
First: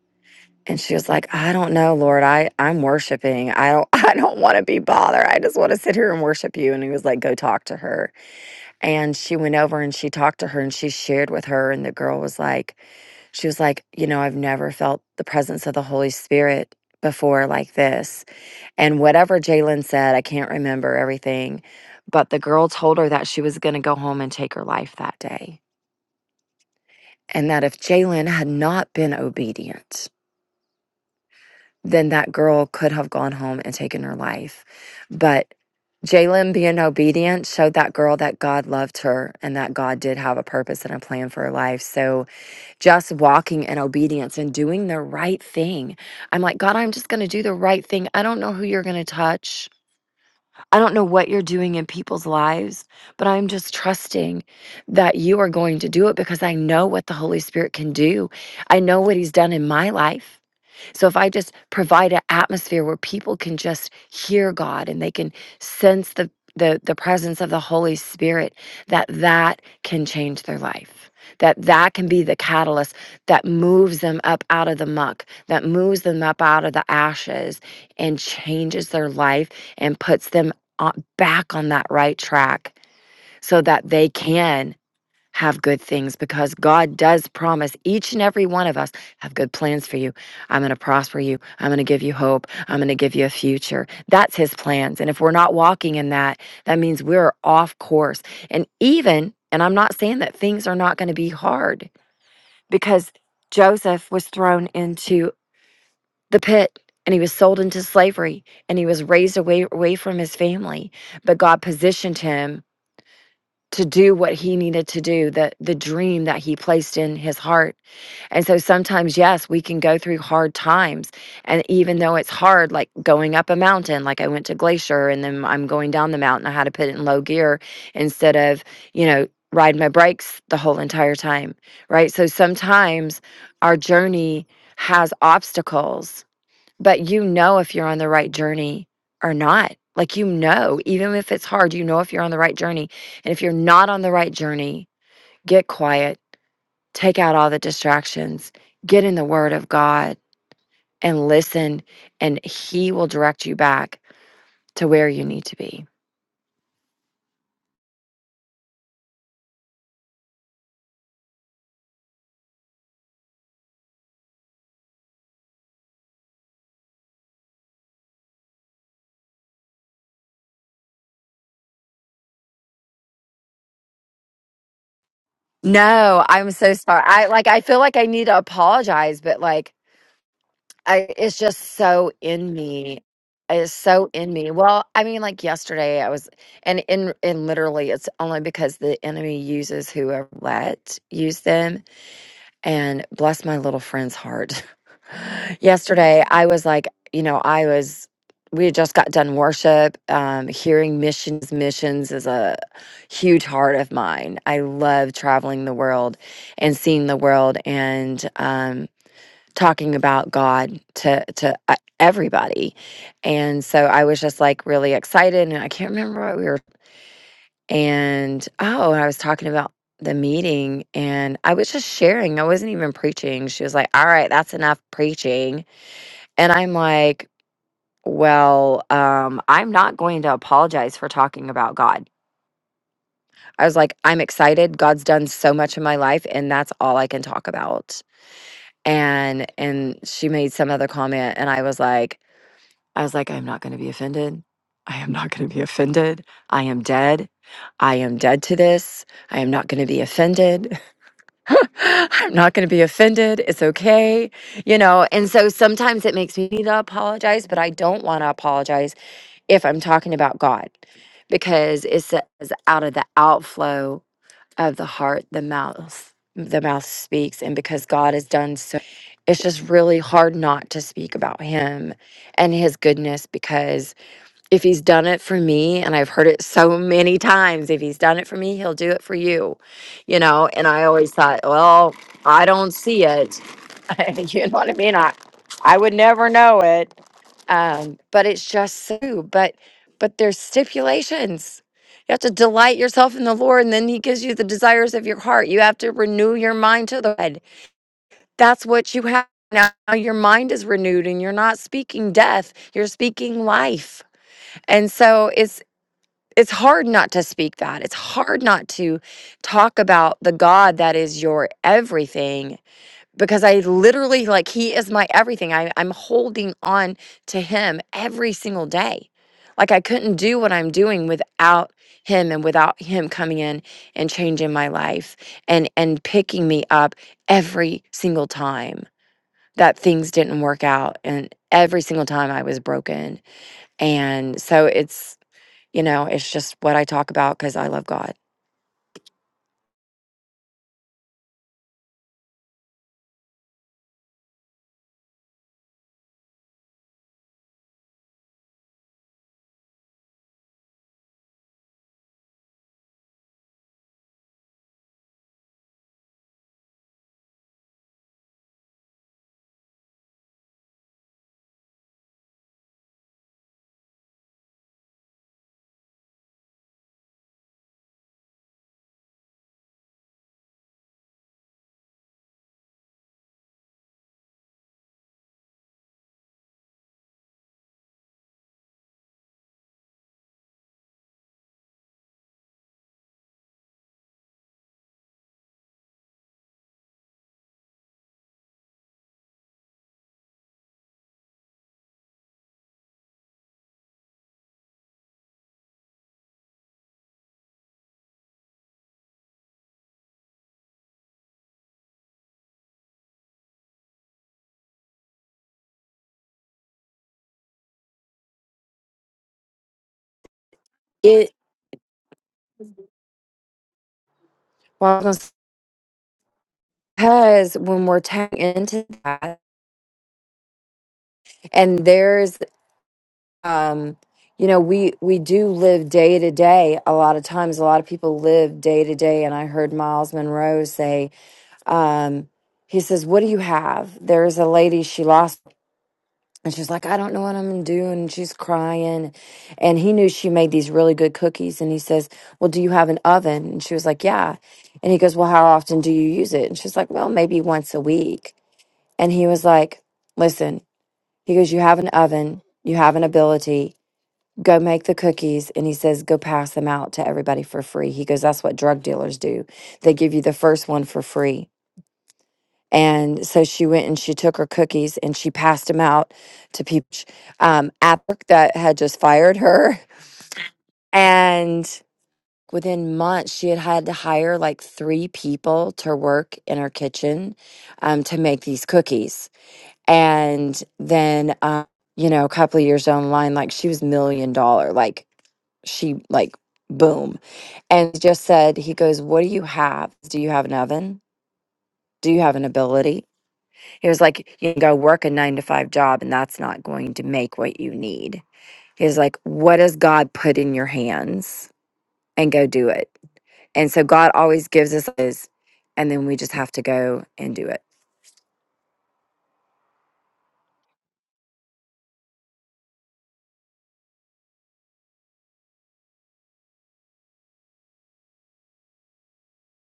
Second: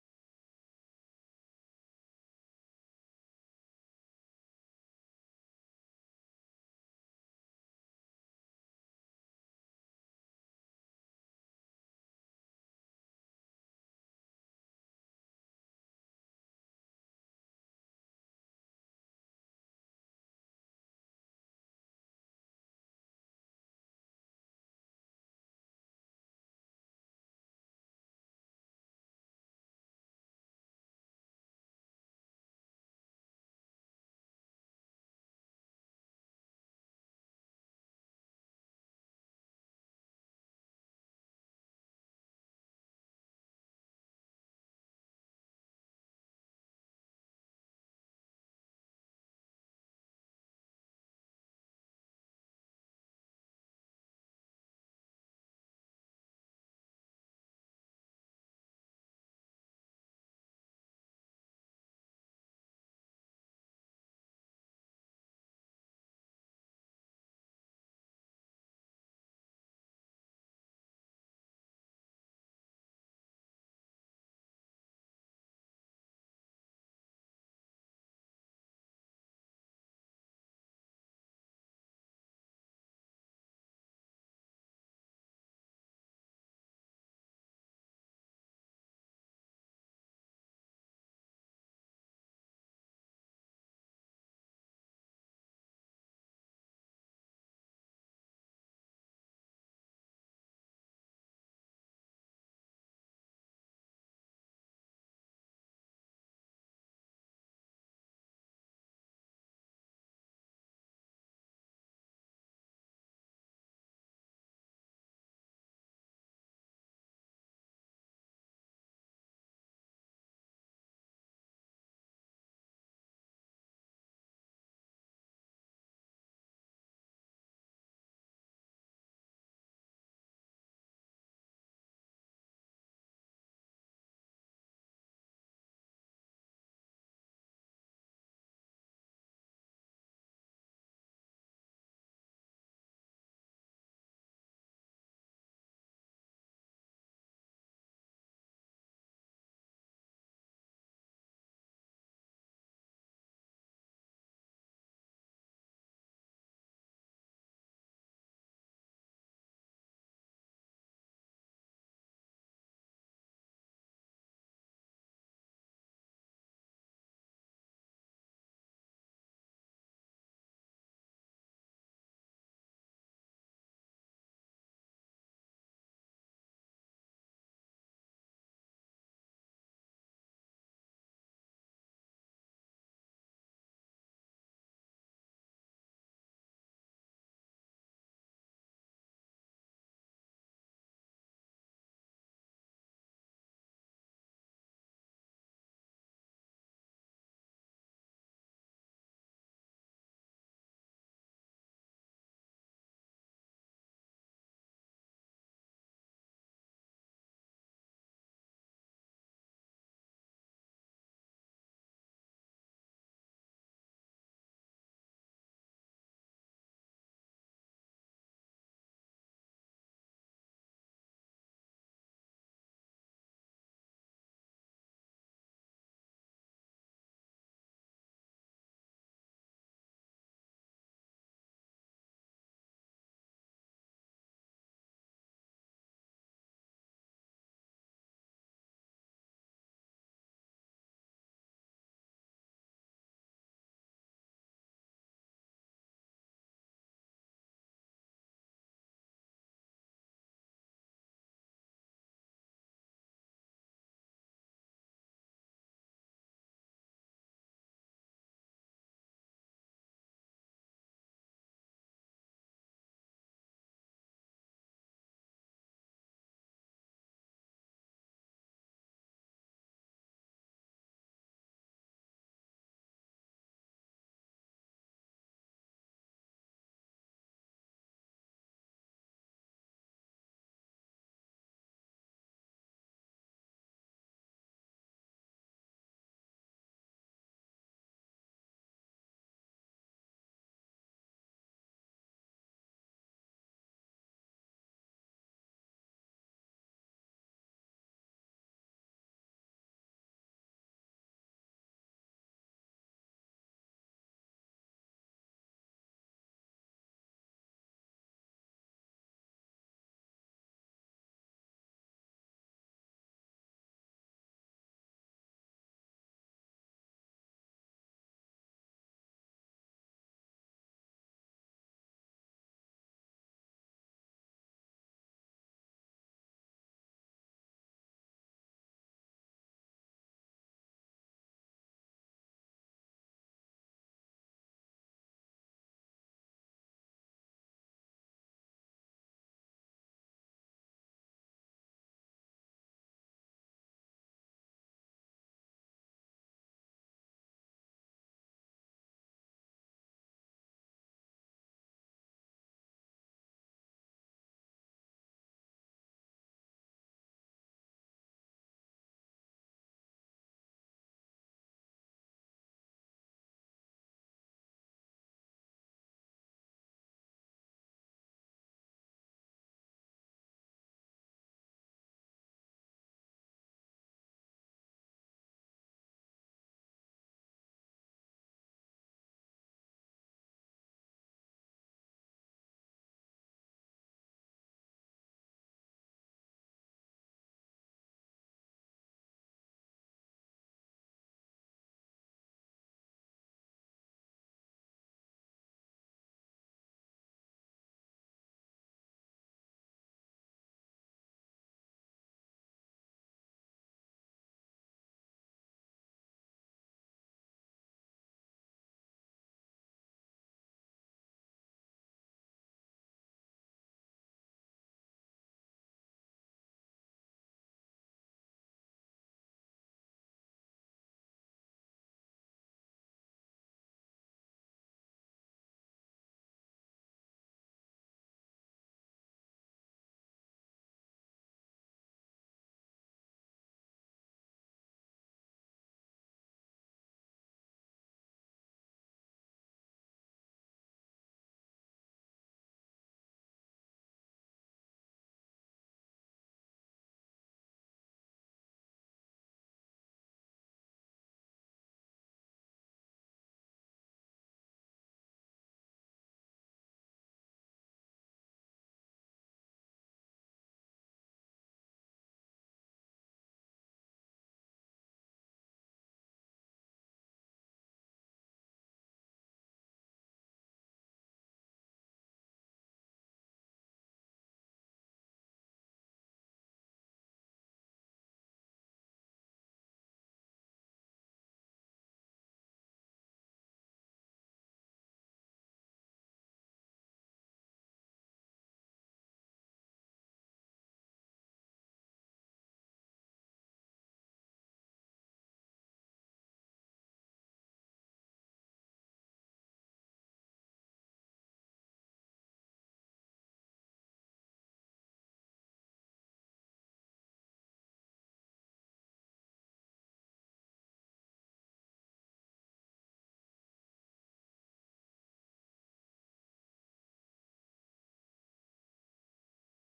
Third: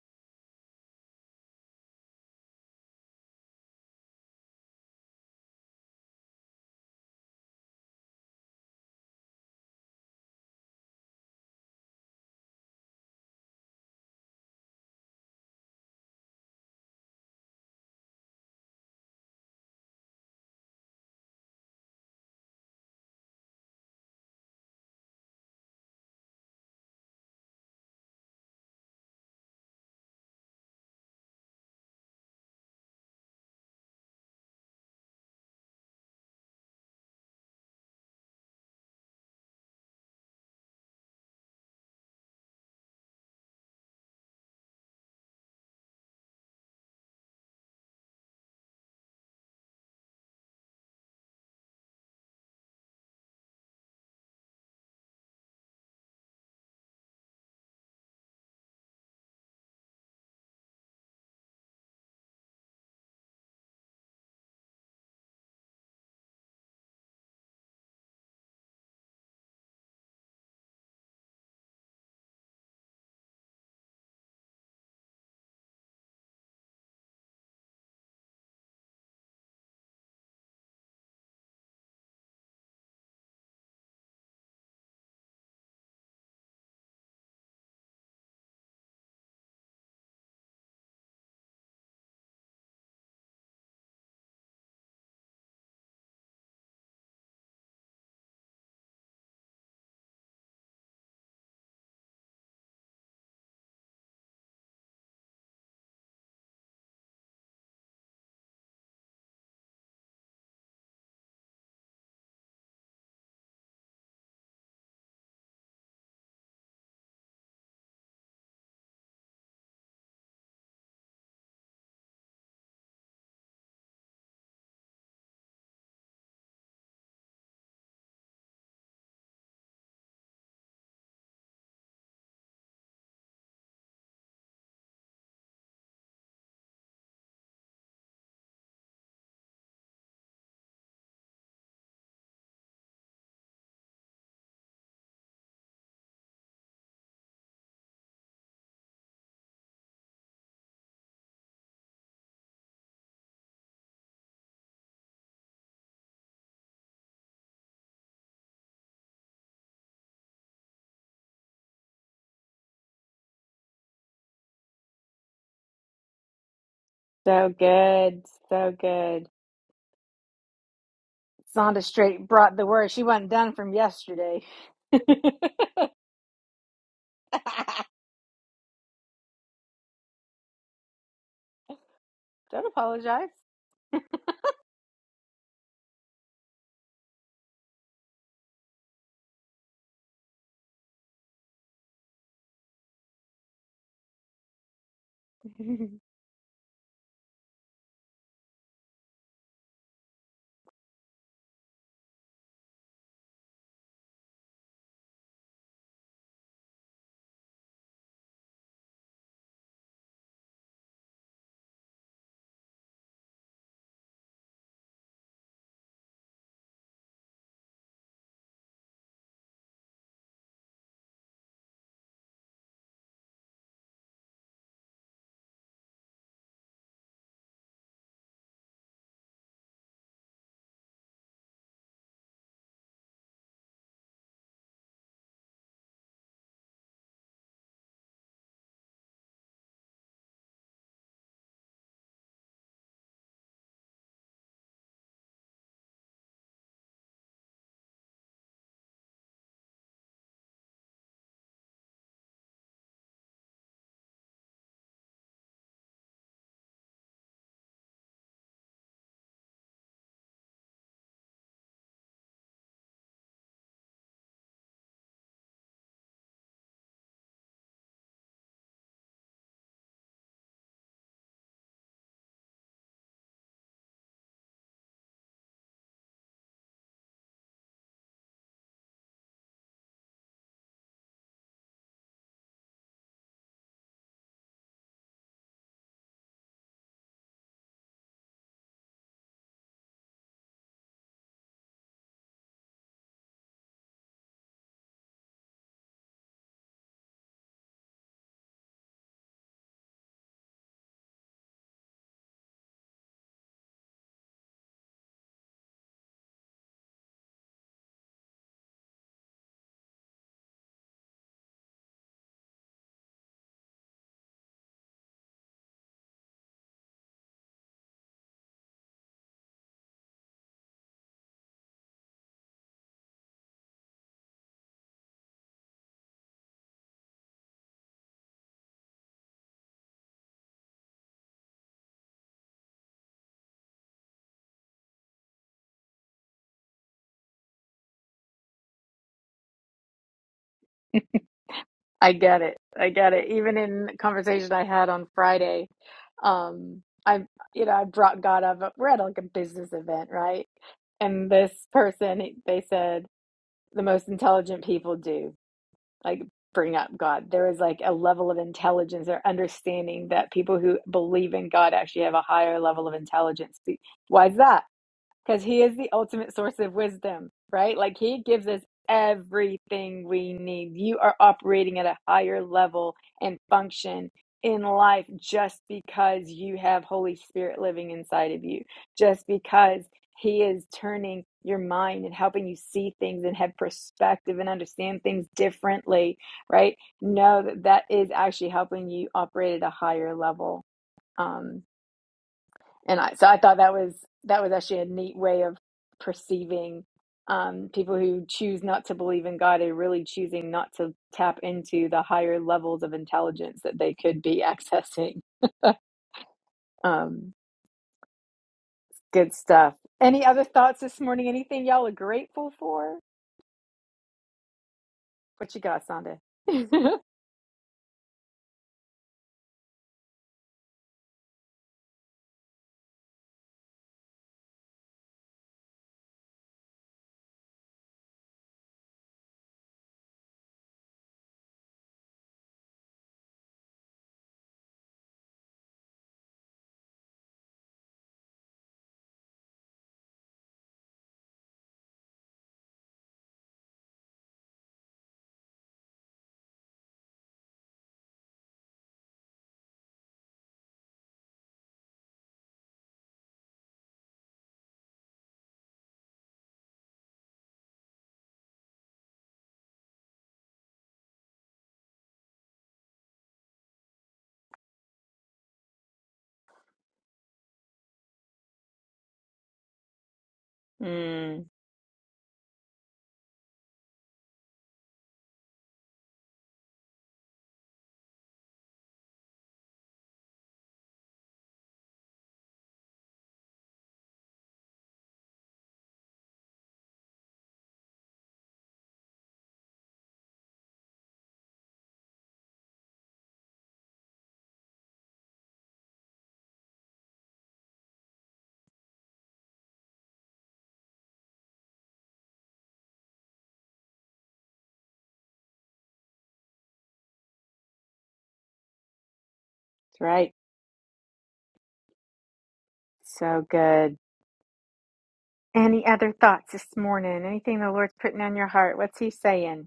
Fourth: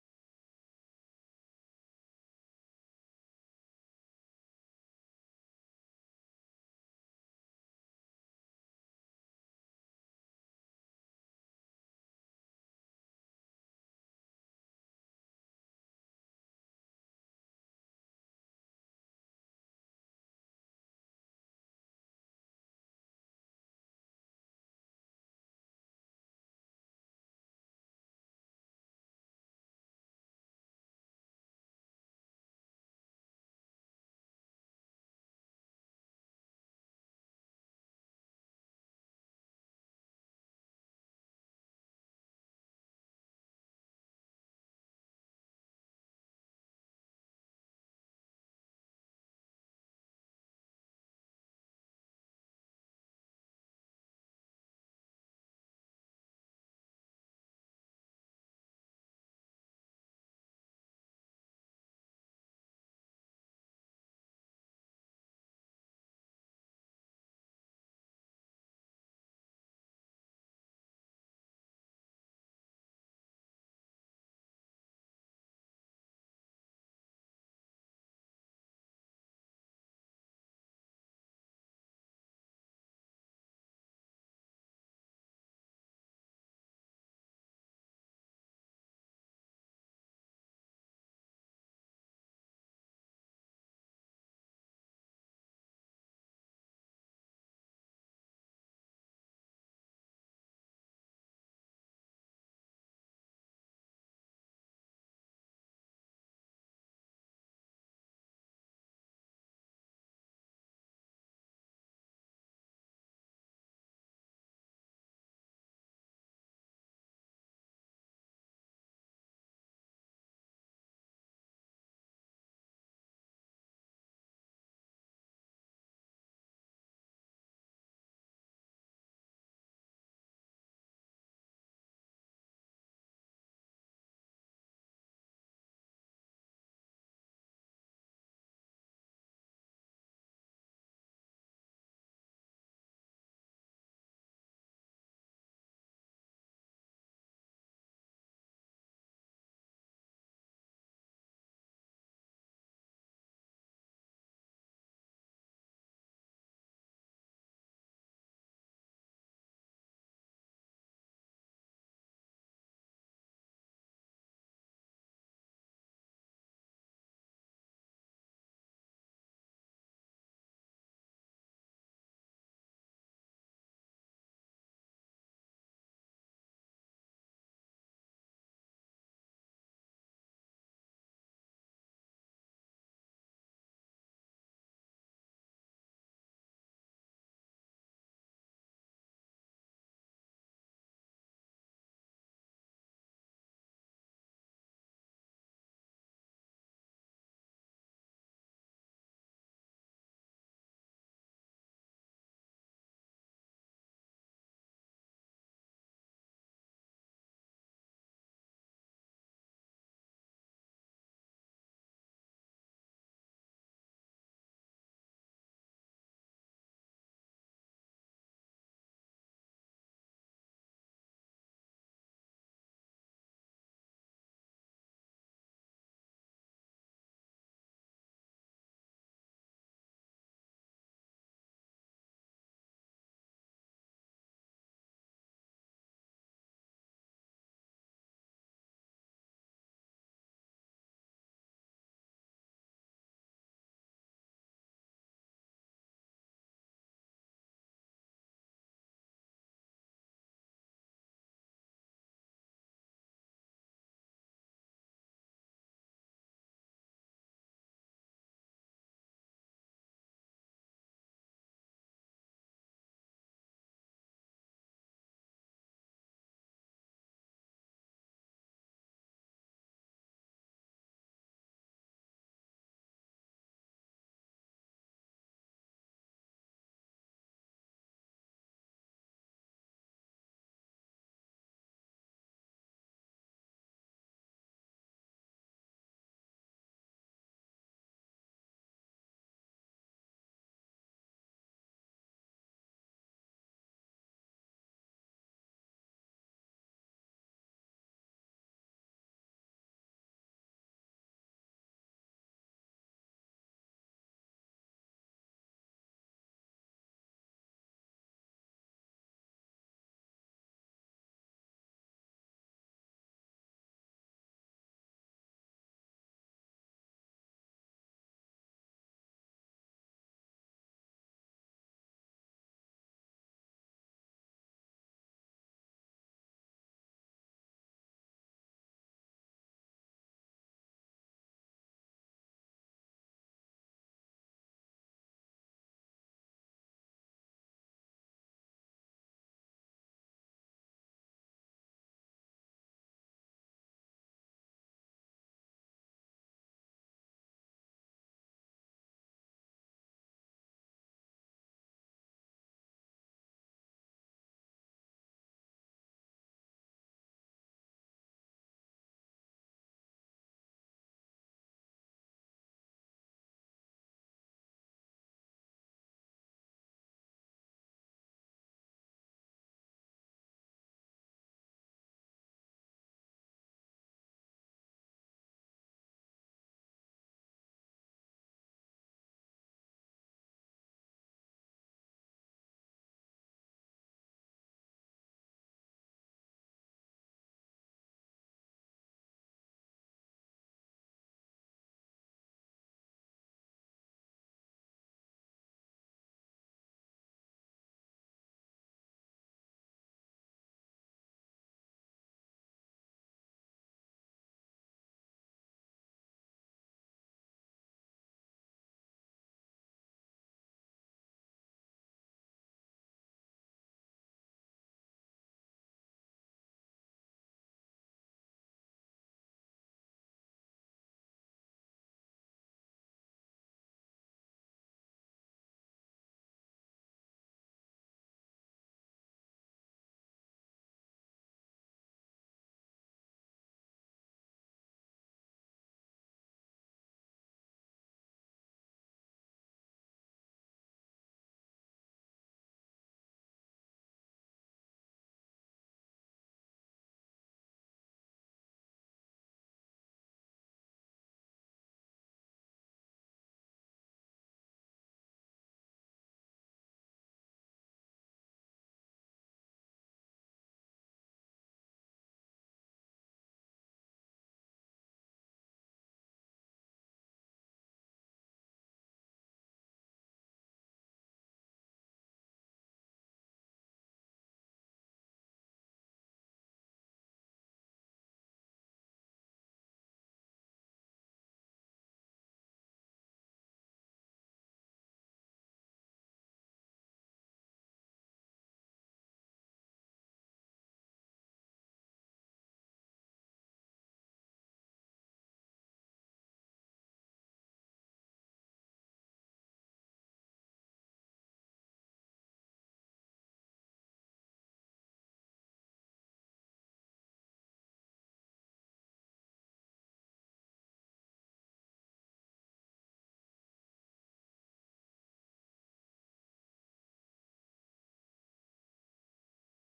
Speaker 3: And she was like, I don't know, Lord. I, I'm worshiping. I don't [laughs] I don't want to be bothered. I just want to sit here and worship you. And he was like, go talk to her. And she went over and she talked to her and she shared with her. And the girl was like, she was like, You know, I've never felt the presence of the Holy Spirit before like this. And whatever Jalen said, I can't remember everything, but the girl told her that she was going to go home and take her life that day. And that if Jalen had not been obedient, then that girl could have gone home and taken her life. But Jalen being obedient showed that girl that God loved her and that God did have a purpose and a plan for her life. So, just walking in obedience and doing the right thing. I'm like, God, I'm just going to do the right thing. I don't know who you're going to touch. I don't know what you're doing in people's lives, but I'm just trusting that you are going to do it because I know what the Holy Spirit can do. I know what He's done in my life. So if I just provide an atmosphere where people can just hear God and they can sense the the the presence of the Holy Spirit that that can change their life. That that can be the catalyst that moves them up out of the muck, that moves them up out of the ashes and changes their life and puts them on, back on that right track so that they can have good things because God does promise each and every one of us have good plans for you. I'm going to prosper you. I'm going to give you hope. I'm going to give you a future. That's his plans. And if we're not walking in that, that means we're off course. And even, and I'm not saying that things are not going to be hard because Joseph was thrown into the pit and he was sold into slavery and he was raised away away from his family but God positioned him to do what he needed to do, the the dream that he placed in his heart. And so sometimes, yes, we can go through hard times. And even though it's hard, like going up a mountain, like I went to Glacier and then I'm going down the mountain, I had to put it in low gear instead of, you know, ride my brakes the whole entire time. Right. So sometimes our journey has obstacles but you know if you're on the right journey or not. Like, you know, even if it's hard, you know if you're on the right journey. And if you're not on the right journey, get quiet, take out all the distractions, get in the Word of God and listen, and He will direct you back to where you need to be.
Speaker 2: So good. So good. Zonda straight brought the word. She wasn't done from yesterday. [laughs]
Speaker 3: No, I'm so sorry. I like, I feel
Speaker 2: Don't
Speaker 3: like I need to apologize, but like, I it's just so in me.
Speaker 2: apologize.
Speaker 3: It's so in me. Well, I mean, like yesterday, I was, and in and literally, it's only because the enemy uses whoever let use them, and bless my little friend's heart. [laughs]
Speaker 2: [laughs]
Speaker 3: yesterday, I was like, you know, I was. We had just got done worship. Um, hearing missions, missions is a huge heart of mine. I love traveling the world and seeing the world, and um, talking about God to to uh, everybody. And so I was just like really excited and I can't remember what we were and oh, and I was talking about the meeting and I was just sharing. I wasn't even preaching. She was like, "All right, that's enough preaching." And I'm like, "Well, um I'm not going to apologize for talking about God." I was like, "I'm excited. God's done so much in my life and that's all I can talk about." And and she made some other comment and I was like, I was like, I'm not going to be offended. I am not going to be offended. I am dead. I am dead to this. I am not going to be offended. [laughs] I'm not going to be offended. It's okay. You know, and so sometimes it makes me need to apologize, but I don't want to apologize if I'm talking about God because it says out of the outflow of the heart the mouth the mouth speaks and because god has done so it's just really hard not to speak about him and his goodness because if he's done it for me and i've heard it so many times if he's done it for me he'll do it for you you know and i always thought well i don't see it [laughs] you know what i mean i i would never know it um, but it's just so. But but there's stipulations. You have to delight yourself in the Lord, and then He gives you the desires of your heart. You have to renew your mind to the Lord. That's what you have now. Your mind is renewed, and you're not speaking death. You're speaking life, and so it's. It's hard not to speak that. It's hard not to talk about the God that is your everything because I literally like he is my everything. I, I'm holding on to him every single day. Like I couldn't do what I'm doing without him and without him coming in and changing my life and and picking me up every single time that things didn't work out and every single time I was broken. And so it's you know, it's just what I talk about cuz I love God.
Speaker 2: I get it. I get it. Even in the conversation I had on Friday, um, I, you know, I brought God up. We're at like a business event, right? And this person, they said, the most intelligent people do. like bring up God. There is like a level of intelligence or understanding that people who believe in God actually have a higher level of intelligence. Why is that? because he is the ultimate source of wisdom, right? Like he gives us everything we need. You are operating at a higher level and function in life just because you have Holy Spirit living inside of you, just because he is turning your mind and helping you see things and have perspective and understand things differently, right? Know that that is actually helping you operate at a higher level. Um, and I, so I thought that was that was actually a neat way of perceiving um, people who choose not to believe in God are really choosing not to tap into the higher levels of intelligence that they could be [laughs] accessing. Um, good stuff. Any other thoughts this morning?
Speaker 3: It
Speaker 2: Anything y'all are grateful for?
Speaker 3: well, I was gonna say,
Speaker 2: What you got, Sonda? [laughs]
Speaker 3: Because when we're tapping into that, and there's, um, you know, we we do live day to day. A lot of times, a lot of people live day to day. And I heard Miles Monroe say, um, he says, "What do you have?" There's a lady. She lost. And she's like, I don't know what I'm gonna do. And she's crying. And he knew she made these really good cookies. And he says, Well, do you have an oven? And she was like, Yeah. And he goes, Well, how often do you use it? And she's like, Well, maybe once a week. And he was like, Listen, he goes, You have an oven, you have an ability, go make the cookies. And he says, Go pass them out to everybody for free. He goes, That's what drug dealers do. They give you the first one for free. And so she went and she took her cookies and she passed them out to people um, at work that had just fired her. [laughs]
Speaker 2: mm,
Speaker 3: And within months, she had had to hire like three people to work in her kitchen um, to make these cookies. And then, uh, you know, a couple of years down the line, like she was million dollar, like she, like, boom. And he just said, he goes, What do you have? Do you have an oven? Do you have an ability? He was like, you can go work a nine to five job and that's not going to make what you need. He was like, what does God put in your hands and go do it? And so God always gives us is, and then we just have to go and do it.
Speaker 2: that's right. So good. Any other thoughts this morning? Anything the Lord's putting on your heart? What's He saying?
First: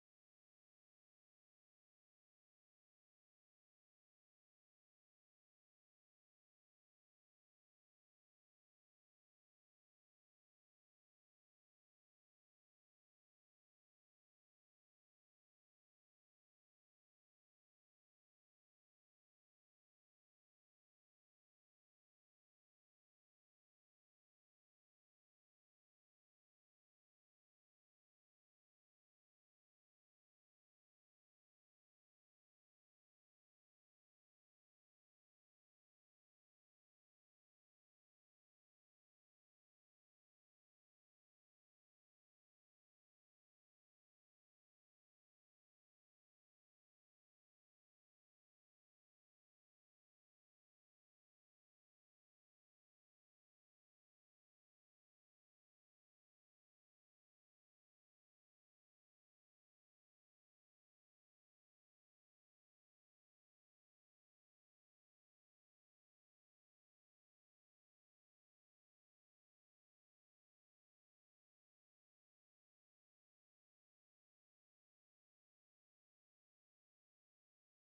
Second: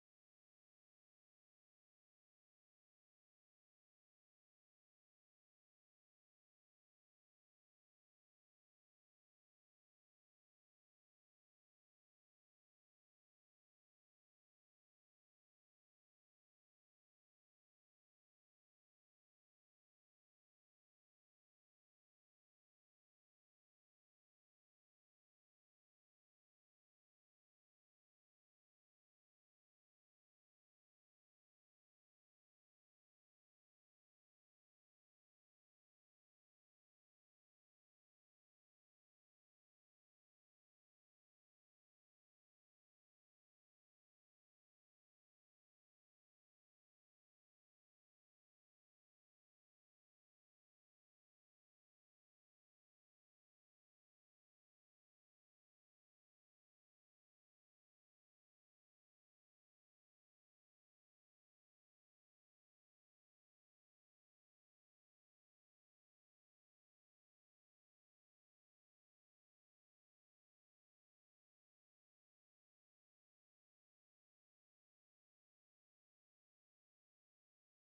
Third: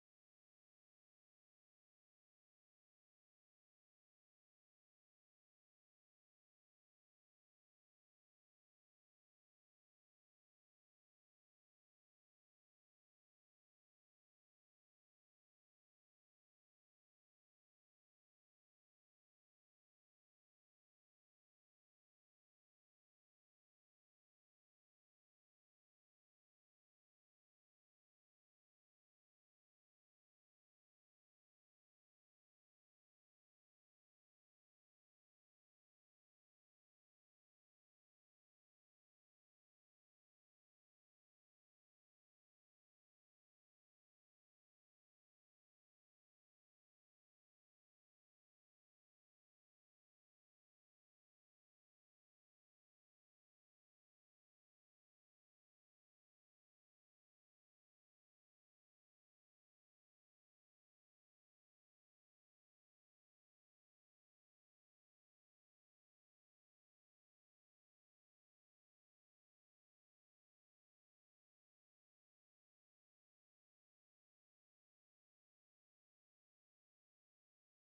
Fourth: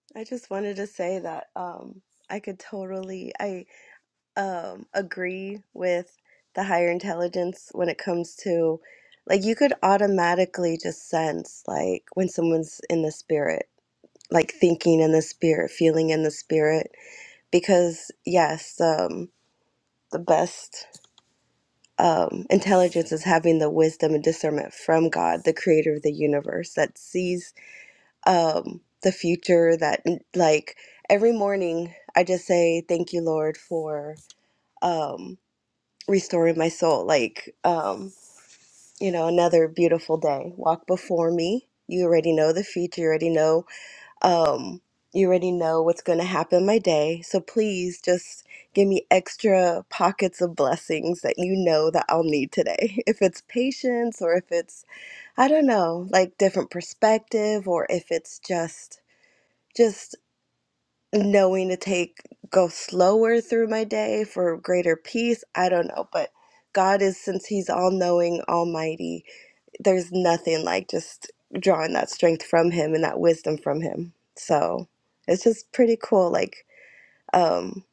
Speaker 1: [laughs] I just wanted to say that um, I could totally I um, agree with the higher intelligence when it comes to like you could automatically just sense like when someone's in the spirit, like thinking in the spirit, feeling in the spirit because yes, um the best um, intelligence is having the wisdom and discernment from God, the creator of the universe, that sees um, the future. That, like, every morning I just say, Thank you, Lord, for um, restoring my soul. Like, um, you know, another beautiful day. Walk before me. You already know the future. You already know um, you already know what's going to happen my day. So please just give me extra pockets of blessings that you know that I'll need today. [laughs] If it's patience or if it's I don't know, like different perspective or if it's just just knowing to take go slower through my day for greater peace, I don't know, but God is since he's all knowing, almighty, there's nothing like just drawing that strength from him and that wisdom from him. So it's just pretty cool, like, um,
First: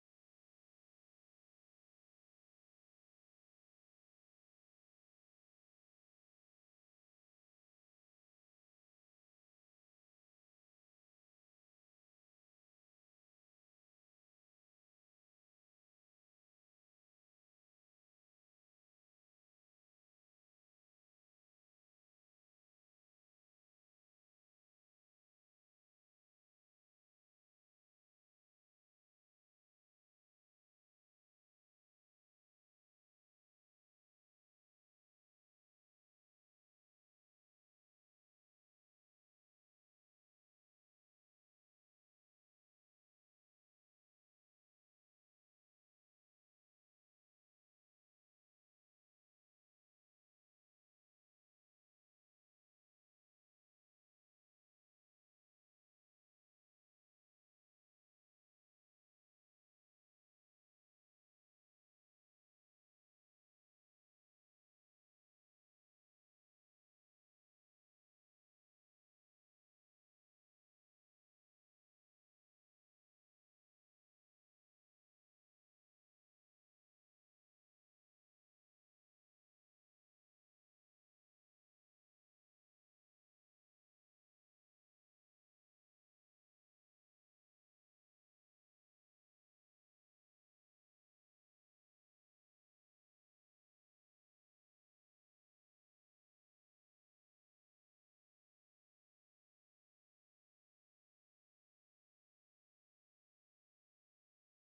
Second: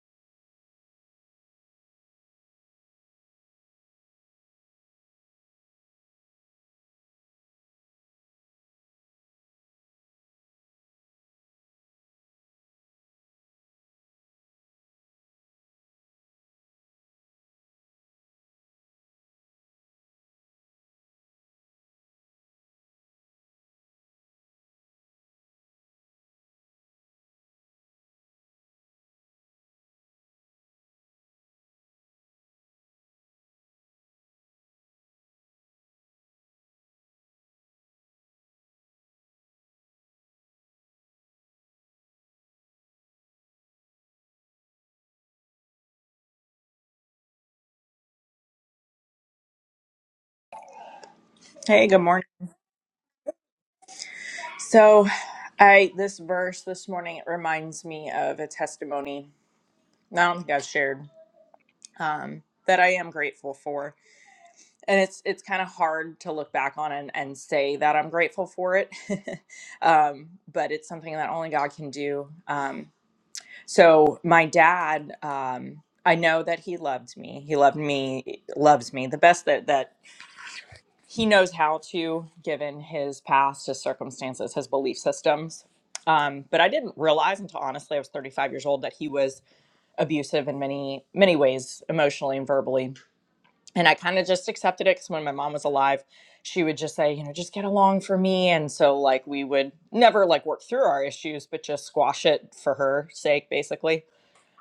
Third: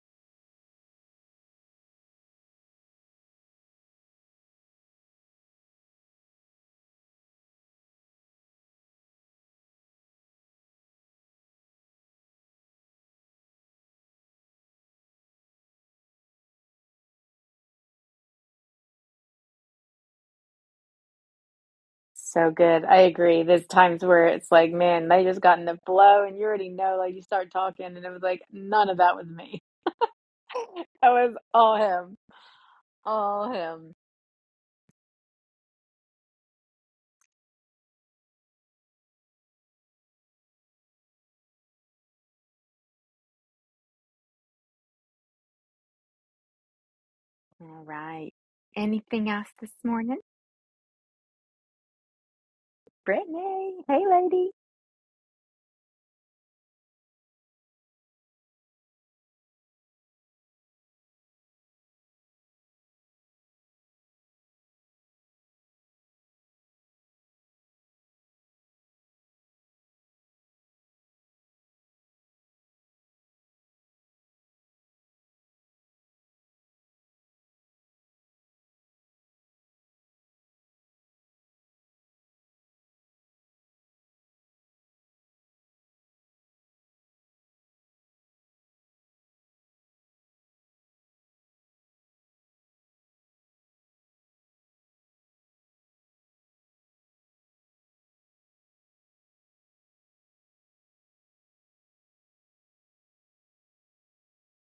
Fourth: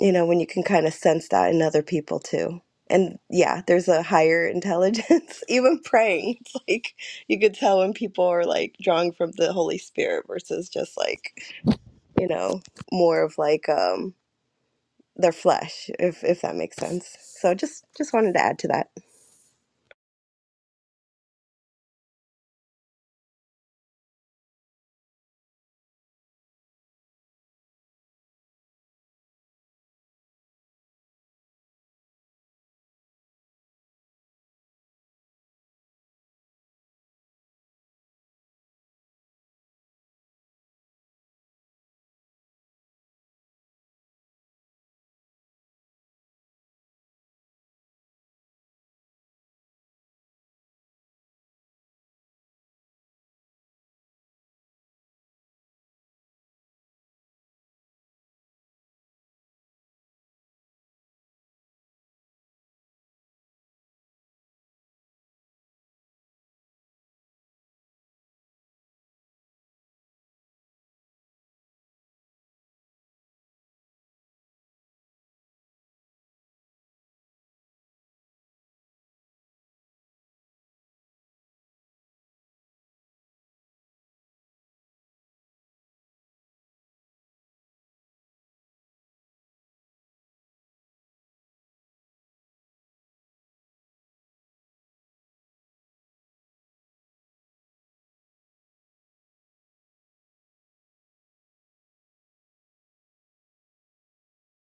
Speaker 1: you know, when you can kind of sense that in other people too. And yeah, there's a higher intelligence, [laughs] even praying. It's like you could tell when people are like drawing from the Holy Spirit versus just like, you know, more of like um their flesh, if if that makes sense. So just just wanted to add to that.
Speaker 2: So good. I agree. There's times where it's like, man, they just got the blow, and you already know, like, you start talking, and it was like, none of that was me. [laughs] That was all him. All him. All right. Anything else this morning?
Speaker 4: Hey, good morning.
Speaker 2: Brittany. Hey, lady.
Speaker 4: So, I this verse this morning it reminds me of a testimony. that I don't think I've shared um, that I am grateful for, and it's it's kind of hard to look back on and, and say that I'm grateful for it, [laughs] um, but it's something that only God can do. Um, so, my dad, um, I know that he loved me. He loved me, loves me the best that that he knows how to, given his past, his circumstances, his belief systems. Um, but I didn't realize until honestly I was 35 years old that he was abusive in many, many ways, emotionally and verbally. And I kind of just accepted it because when my mom was alive, she would just say, you know, just get along for me. And so, like, we would never like work through our issues, but just squash it for her sake, basically.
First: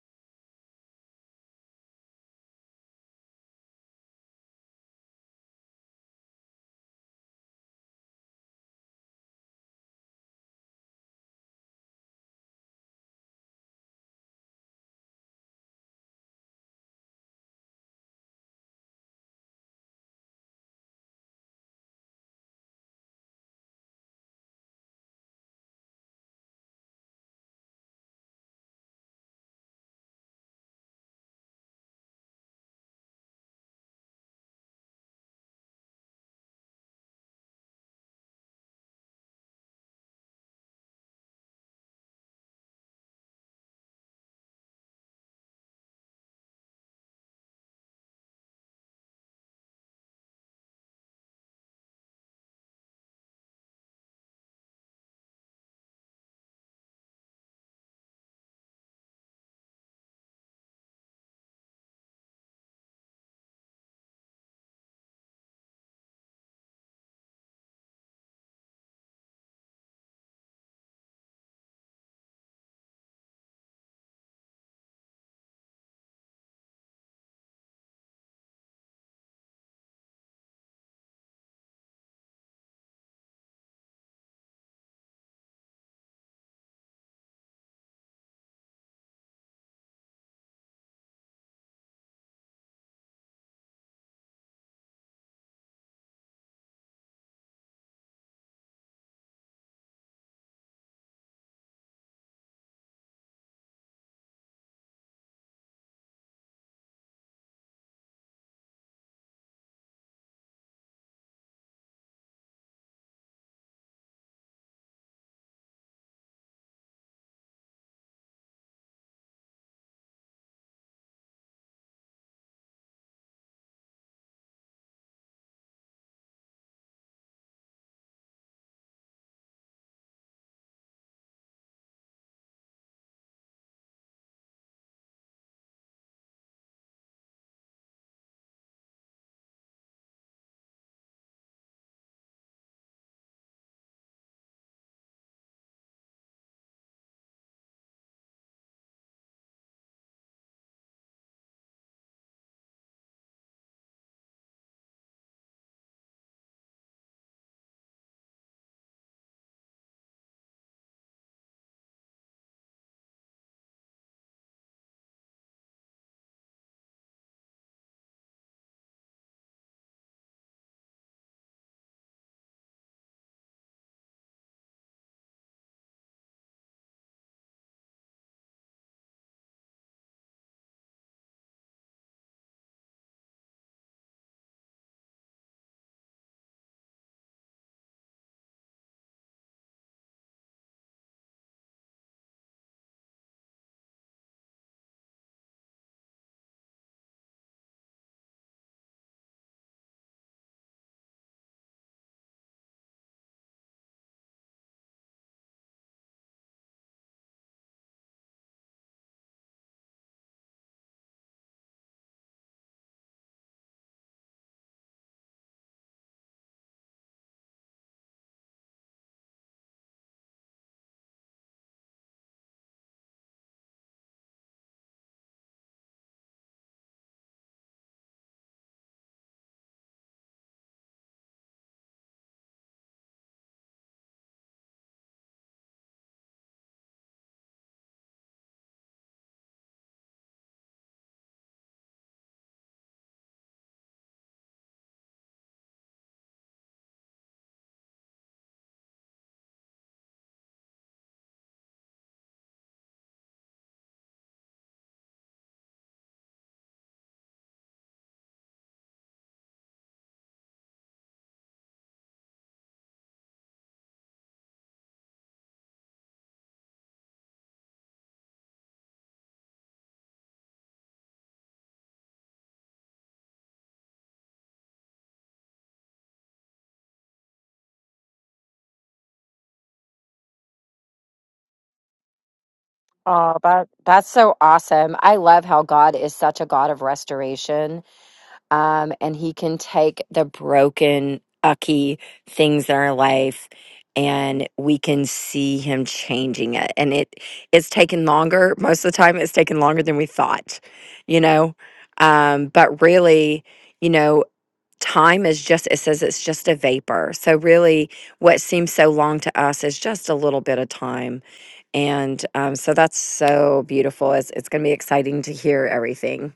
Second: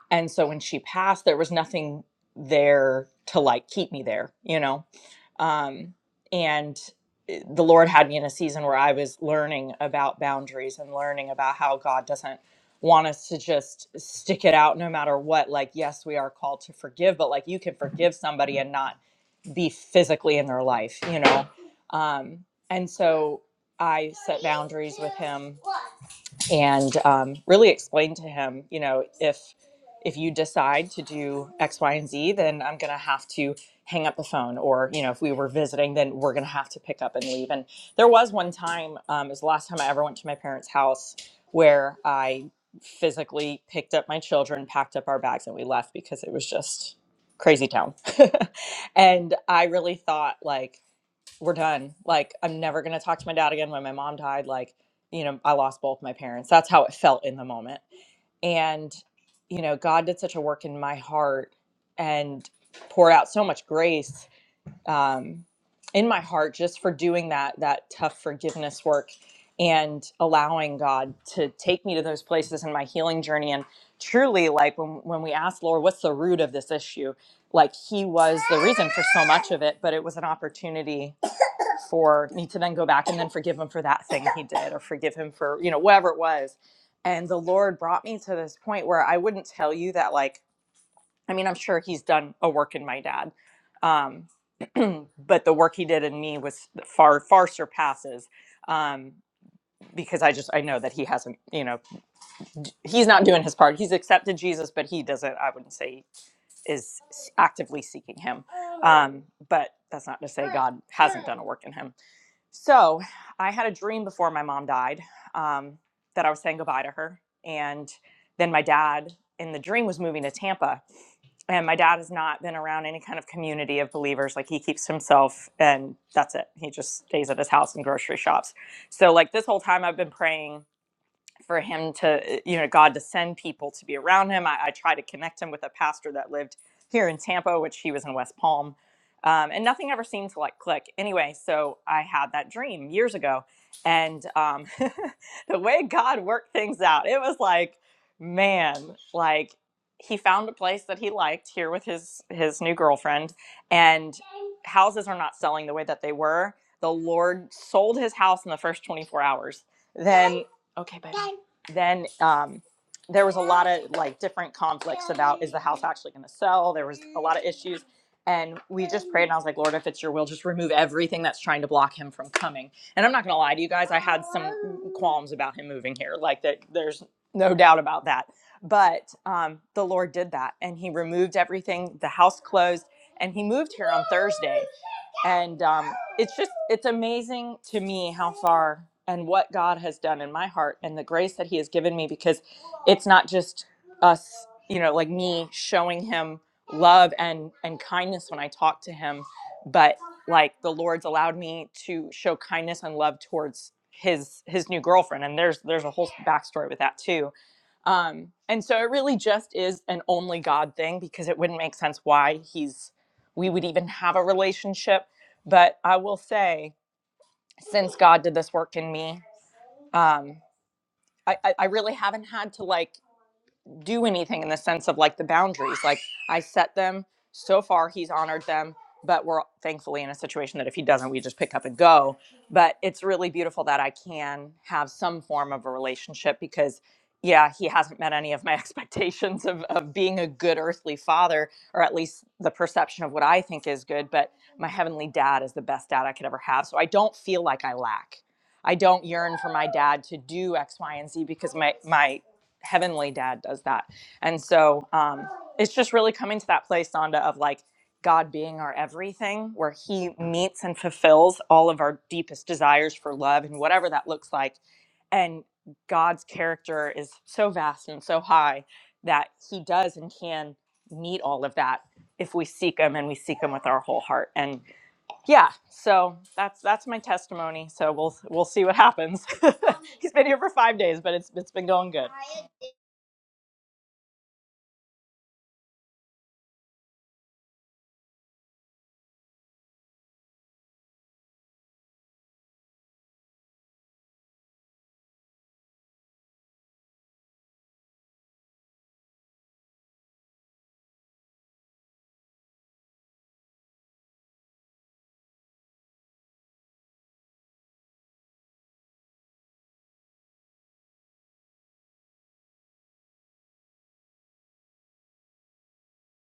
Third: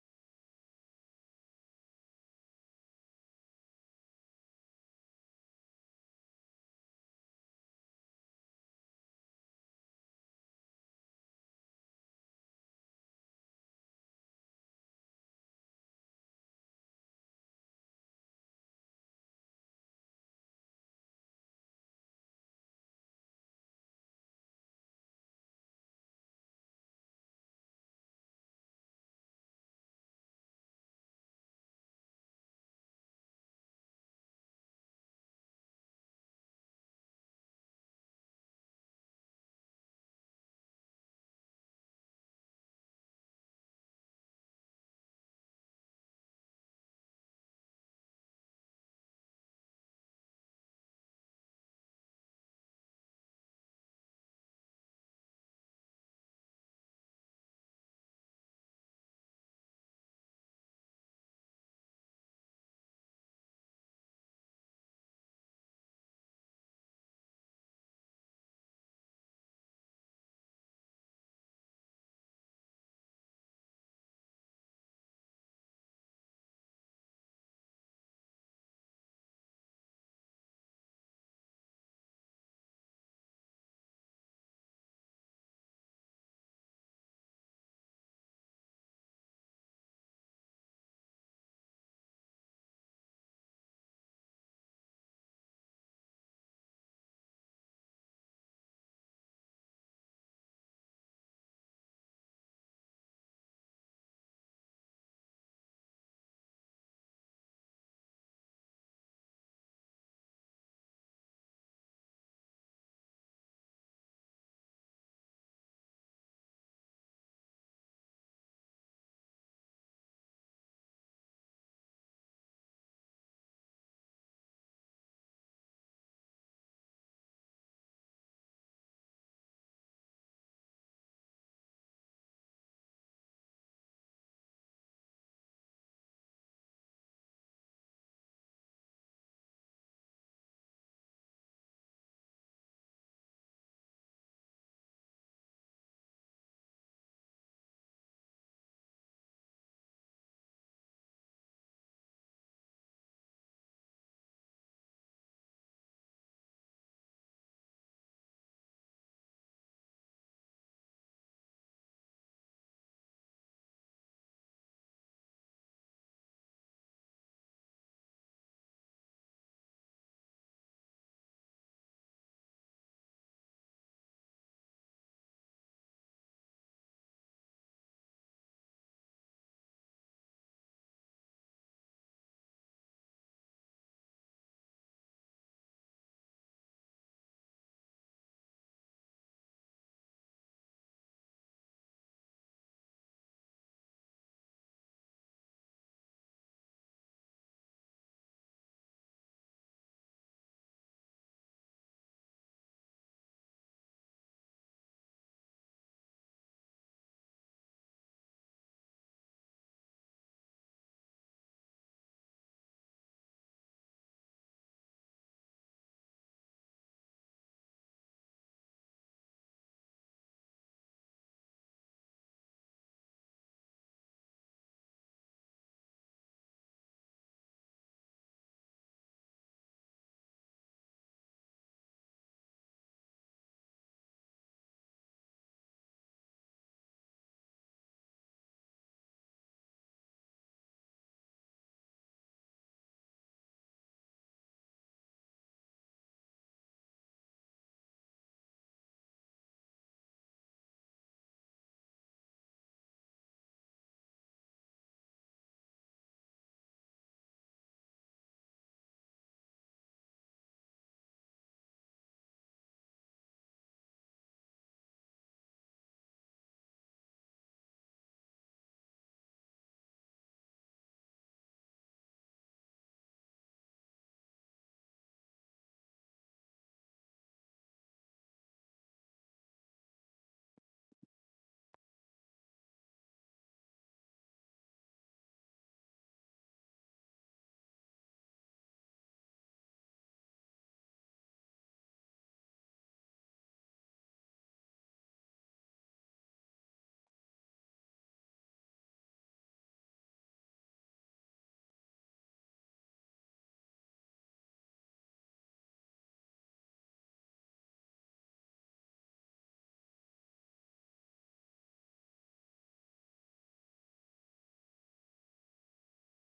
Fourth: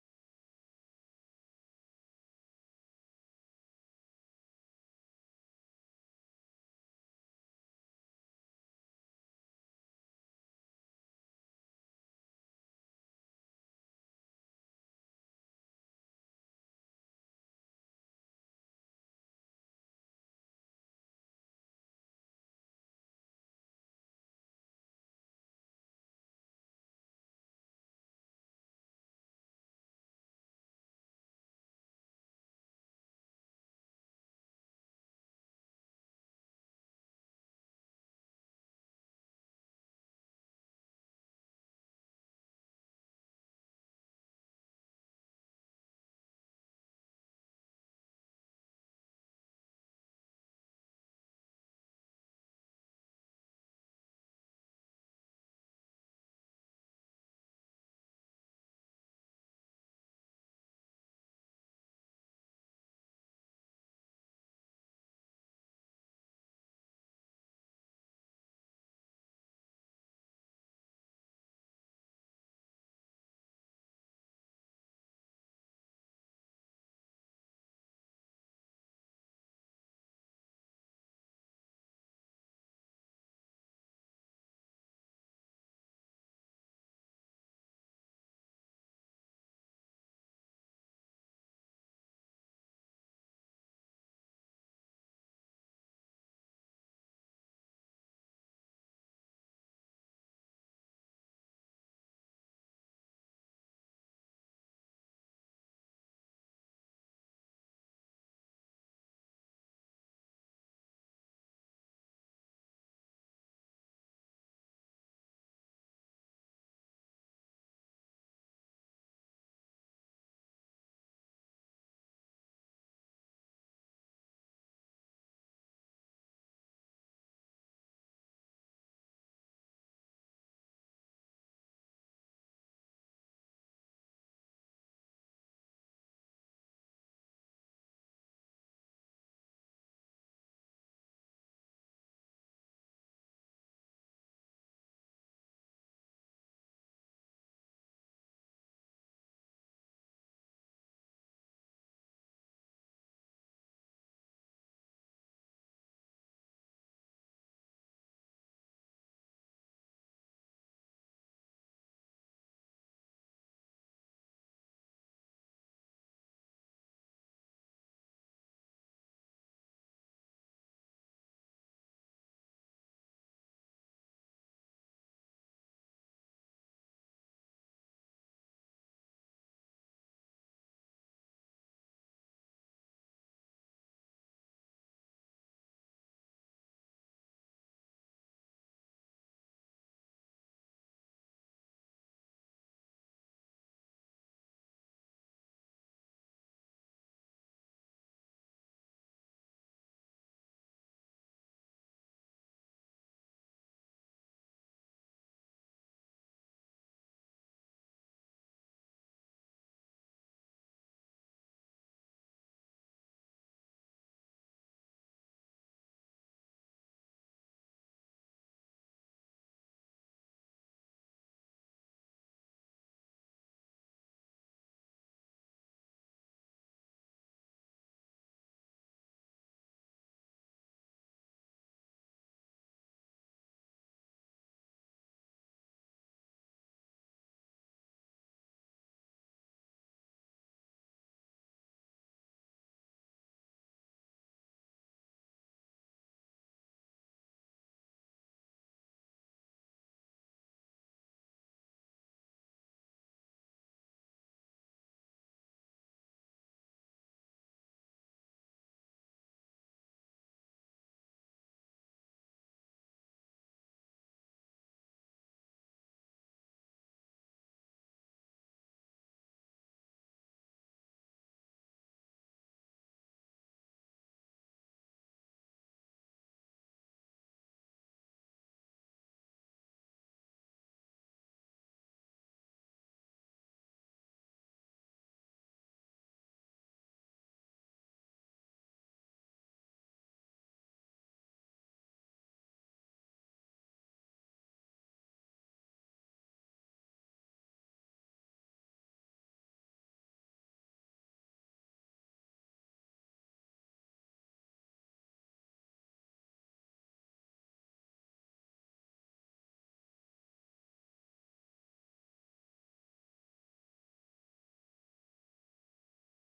Speaker 4: And so when she passed, there was nothing there to like keep me there, you know? Um, and eh, the Lord had me in a season where I was learning about boundaries and learning about how God doesn't want us to just stick it out no matter what. Like, yes, we are called to forgive, but like you can forgive somebody and not be physically in their life, you know? Um, and so I set boundaries with him and um, really explain to him, you know, if if you decide to do X, Y, and Z, then I'm going to have to hang up the phone, or you know, if we were visiting, then we're going to have to pick up and leave. And there was one time, um, it was the last time I ever went to my parents' house, where I physically picked up my children, packed up our bags, and we left because it was just crazy town. [laughs] and I really thought like we're done. Like, I'm never going to talk to my dad again. When my mom died, like, you know, I lost both my parents. That's how it felt in the moment. And, you know, God did such a work in my heart and poured out so much grace um, in my heart just for doing that, that tough forgiveness work and allowing God to take me to those places in my healing journey. And truly, like, when, when we asked Lord, what's the root of this issue? Like, He was the reason for so much of it, but it was an opportunity for me to then go back and then forgive him for that thing he did or forgive him for, you know, whatever it was. And the Lord brought me to this point where I wouldn't tell you that, like, I mean, I'm sure he's done a work in my dad. Um, [clears throat] but the work he did in me was far, far surpasses um, because I just, I know that he hasn't, you know, d- he's not doing his part. He's accepted Jesus, but he doesn't, I wouldn't say is actively seeking him. Um, but that's not to say God hasn't done a work in him so I had a dream before my mom died um, that I was saying goodbye to her. And then my dad in the dream was moving to Tampa. And my dad has not been around any kind of community of believers. Like he keeps himself and that's it. He just stays at his house and grocery shops. So, like, this whole time I've been praying for him to, you know, God to send people to be around him. I, I tried to connect him with a pastor that lived here in Tampa, which he was in West Palm. Um, and nothing ever seemed to like click. Anyway, so I had that dream years ago. And um, [laughs] the way God worked things out, it was like, man, like he found a place that he liked here with his his new girlfriend and houses are not selling the way that they were the lord sold his house in the first 24 hours then Okay, baby. Then um, there was a lot of like different conflicts about is the house actually going to sell? There was a lot of issues. And we just prayed, and I was like, Lord, if it's your will, just remove everything that's trying to block him from coming. And I'm not going to lie to you guys, I had some qualms about him moving here. Like, that, there's no doubt about that. But um, the Lord did that, and he removed everything. The house closed, and he moved here on Thursday and um, it's just it's amazing to me how far and what god has done in my heart and the grace that he has given me because it's not just us you know like me showing him love and and kindness when i talk to him but like the lord's allowed me to show kindness and love towards his his new girlfriend and there's there's a whole backstory with that too um, and so it really just is an only God thing because it wouldn't make sense why he's we would even have a relationship. But I will say, since God did this work in me, um, I, I, I really haven't had to like do anything in the sense of like the boundaries. Like I set them so far, he's honored them, but we're thankfully in a situation that if he doesn't, we just pick up and go. But it's really beautiful that I can have some form of a relationship because, yeah, he hasn't met any of my [laughs] expectations of, of being a good earthly father, or at least the perception of what I think is good. But my heavenly dad is the best dad I could ever have. So I don't feel like I lack. I don't yearn for my dad to do X, Y, and Z because my my heavenly dad does that. And so um, it's just really coming to that place, Sonda, of like God being our everything, where he meets and fulfills all of our deepest desires for love and whatever that looks like. And God's character is so vast and so high that he does and can meet all of that if we seek him and we seek him with our whole heart. And yeah, so that's that's my testimony. So we'll we'll see what happens. [laughs] He's been here for 5 days, but it's it's been going good.
Speaker 3: Oh, that that's so awesome. I love how God is such a God of restoration um, and he can take the broken, ucky things in our life, and we can see him changing it. And it it's taken longer. Most of the time, it's taken longer than we thought, you know. Um, but really, you know, time is just it says it's just a vapor. So really, what seems so long to us is just a little bit of time. And um, so that's so beautiful. It's it's going to be exciting to hear everything.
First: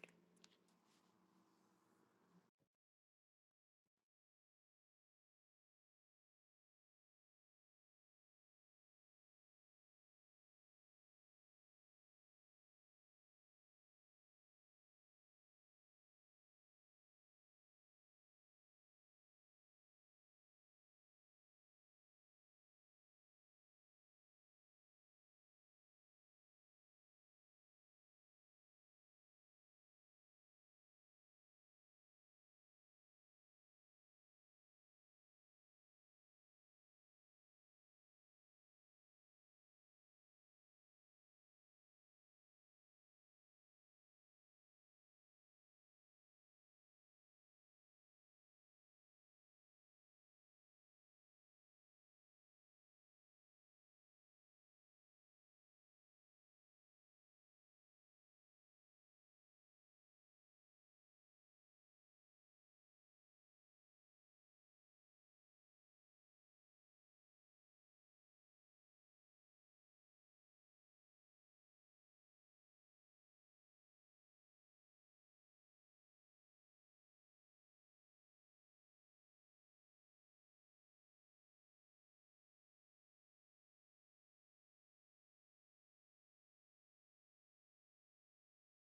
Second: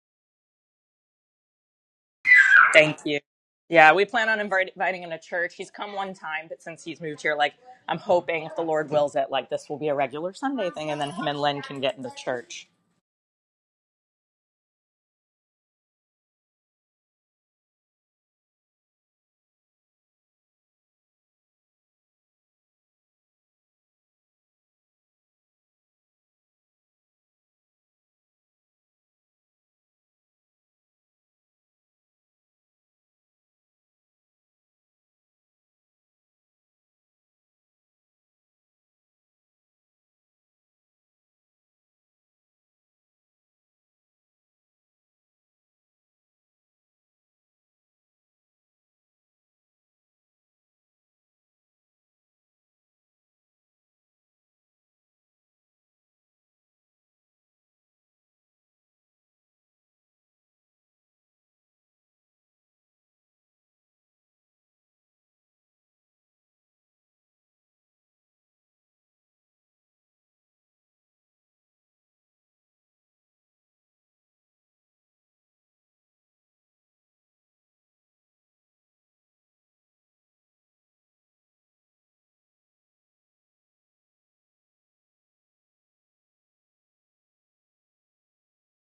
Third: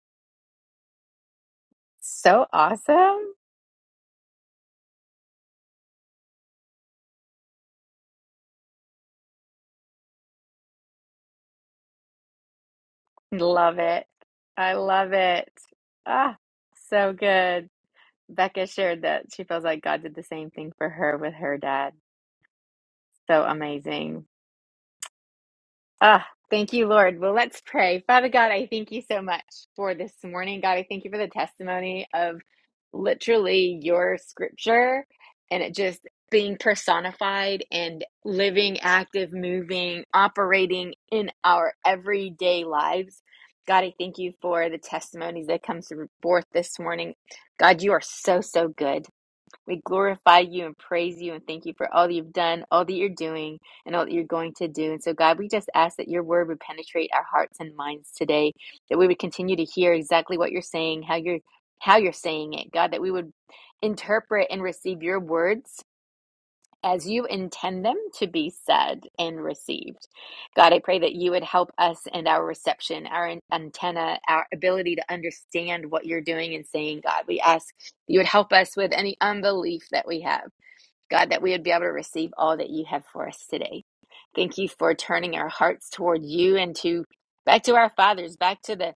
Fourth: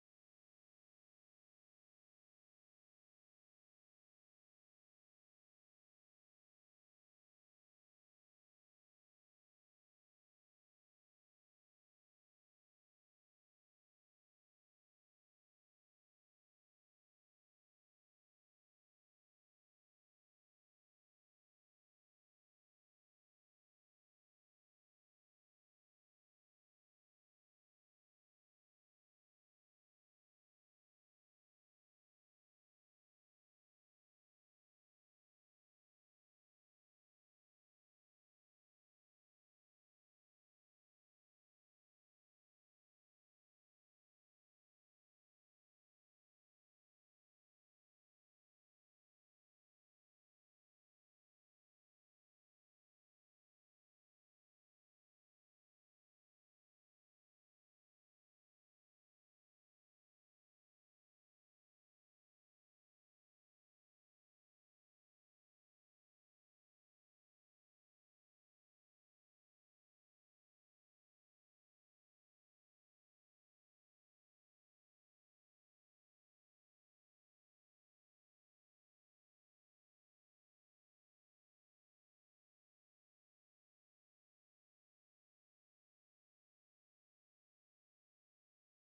Speaker 2: So
Speaker 4: Thank
Speaker 2: awesome.
Speaker 4: you. Yeah, we plan on invite, inviting him to church. He's come one time, but since he's moved here, like I'm hoping if the Lord wills it, like this will be a regular Sunday thing, and then him and Lynn can get into church.
Speaker 2: Love it. I love it. Ah, so good. Becca shared that she feels like God did the same thing for her with her dad. So amazing. Ah, thank you, Lord. Well, let's pray. Father God, I thank you so much for this morning. God, I thank you for the testimony of literally your scripture and it just being personified and living, active, moving, operating in our everyday lives. God, I thank you for the testimonies that comes forth this morning. God, you are so, so good. We glorify you and praise you and thank you for all that you've done, all that you're doing, and all that you're going to do. And so, God, we just ask that your word would penetrate our hearts and minds today, that we would continue to hear exactly what you're saying, how you're how you're saying it, God, that we would interpret and receive your words as you intend them to be said and received. God, I pray that you would help us in our reception, our antenna, our ability to understand what you're doing and saying, God. We ask you would help us with any unbelief that we have. God, that we would be able to receive all that you have for us today. Thank you for turning our hearts toward you and to back to our fathers, back to the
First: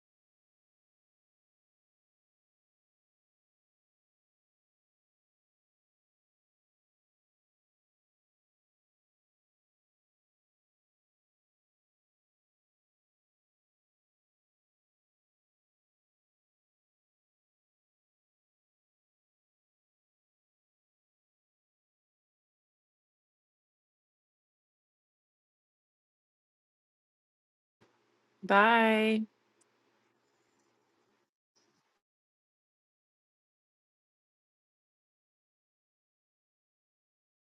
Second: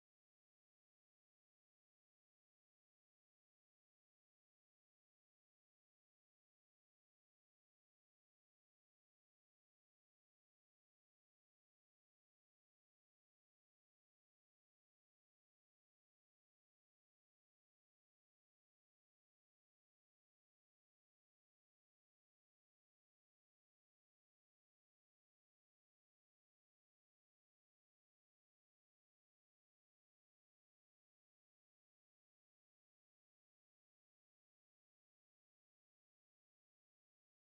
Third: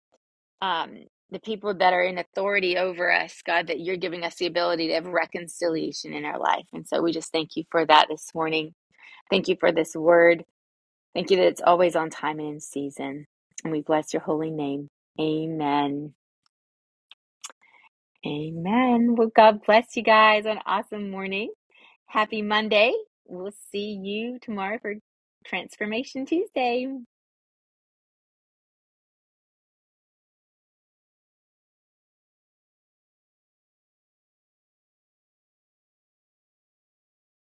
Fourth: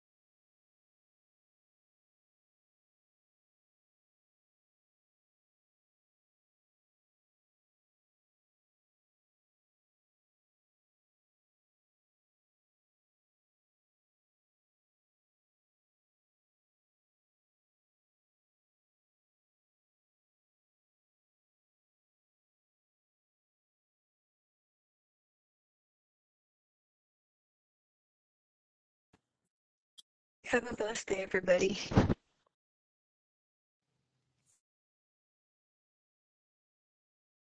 Speaker 2: um, the people that are in authority over us, God, that you're giving us the ability to have reconciliation in our life. And so we just thank you for that this morning. Thank you for this word. Thank you that it's always on time and in season. And we bless your holy name. Amen. Amen. Well, God bless you guys. An awesome morning. Happy Monday. We'll see you tomorrow for Transformation Tuesday.
Speaker 3: Bye.
Speaker 1: Have a blessed day, everybody.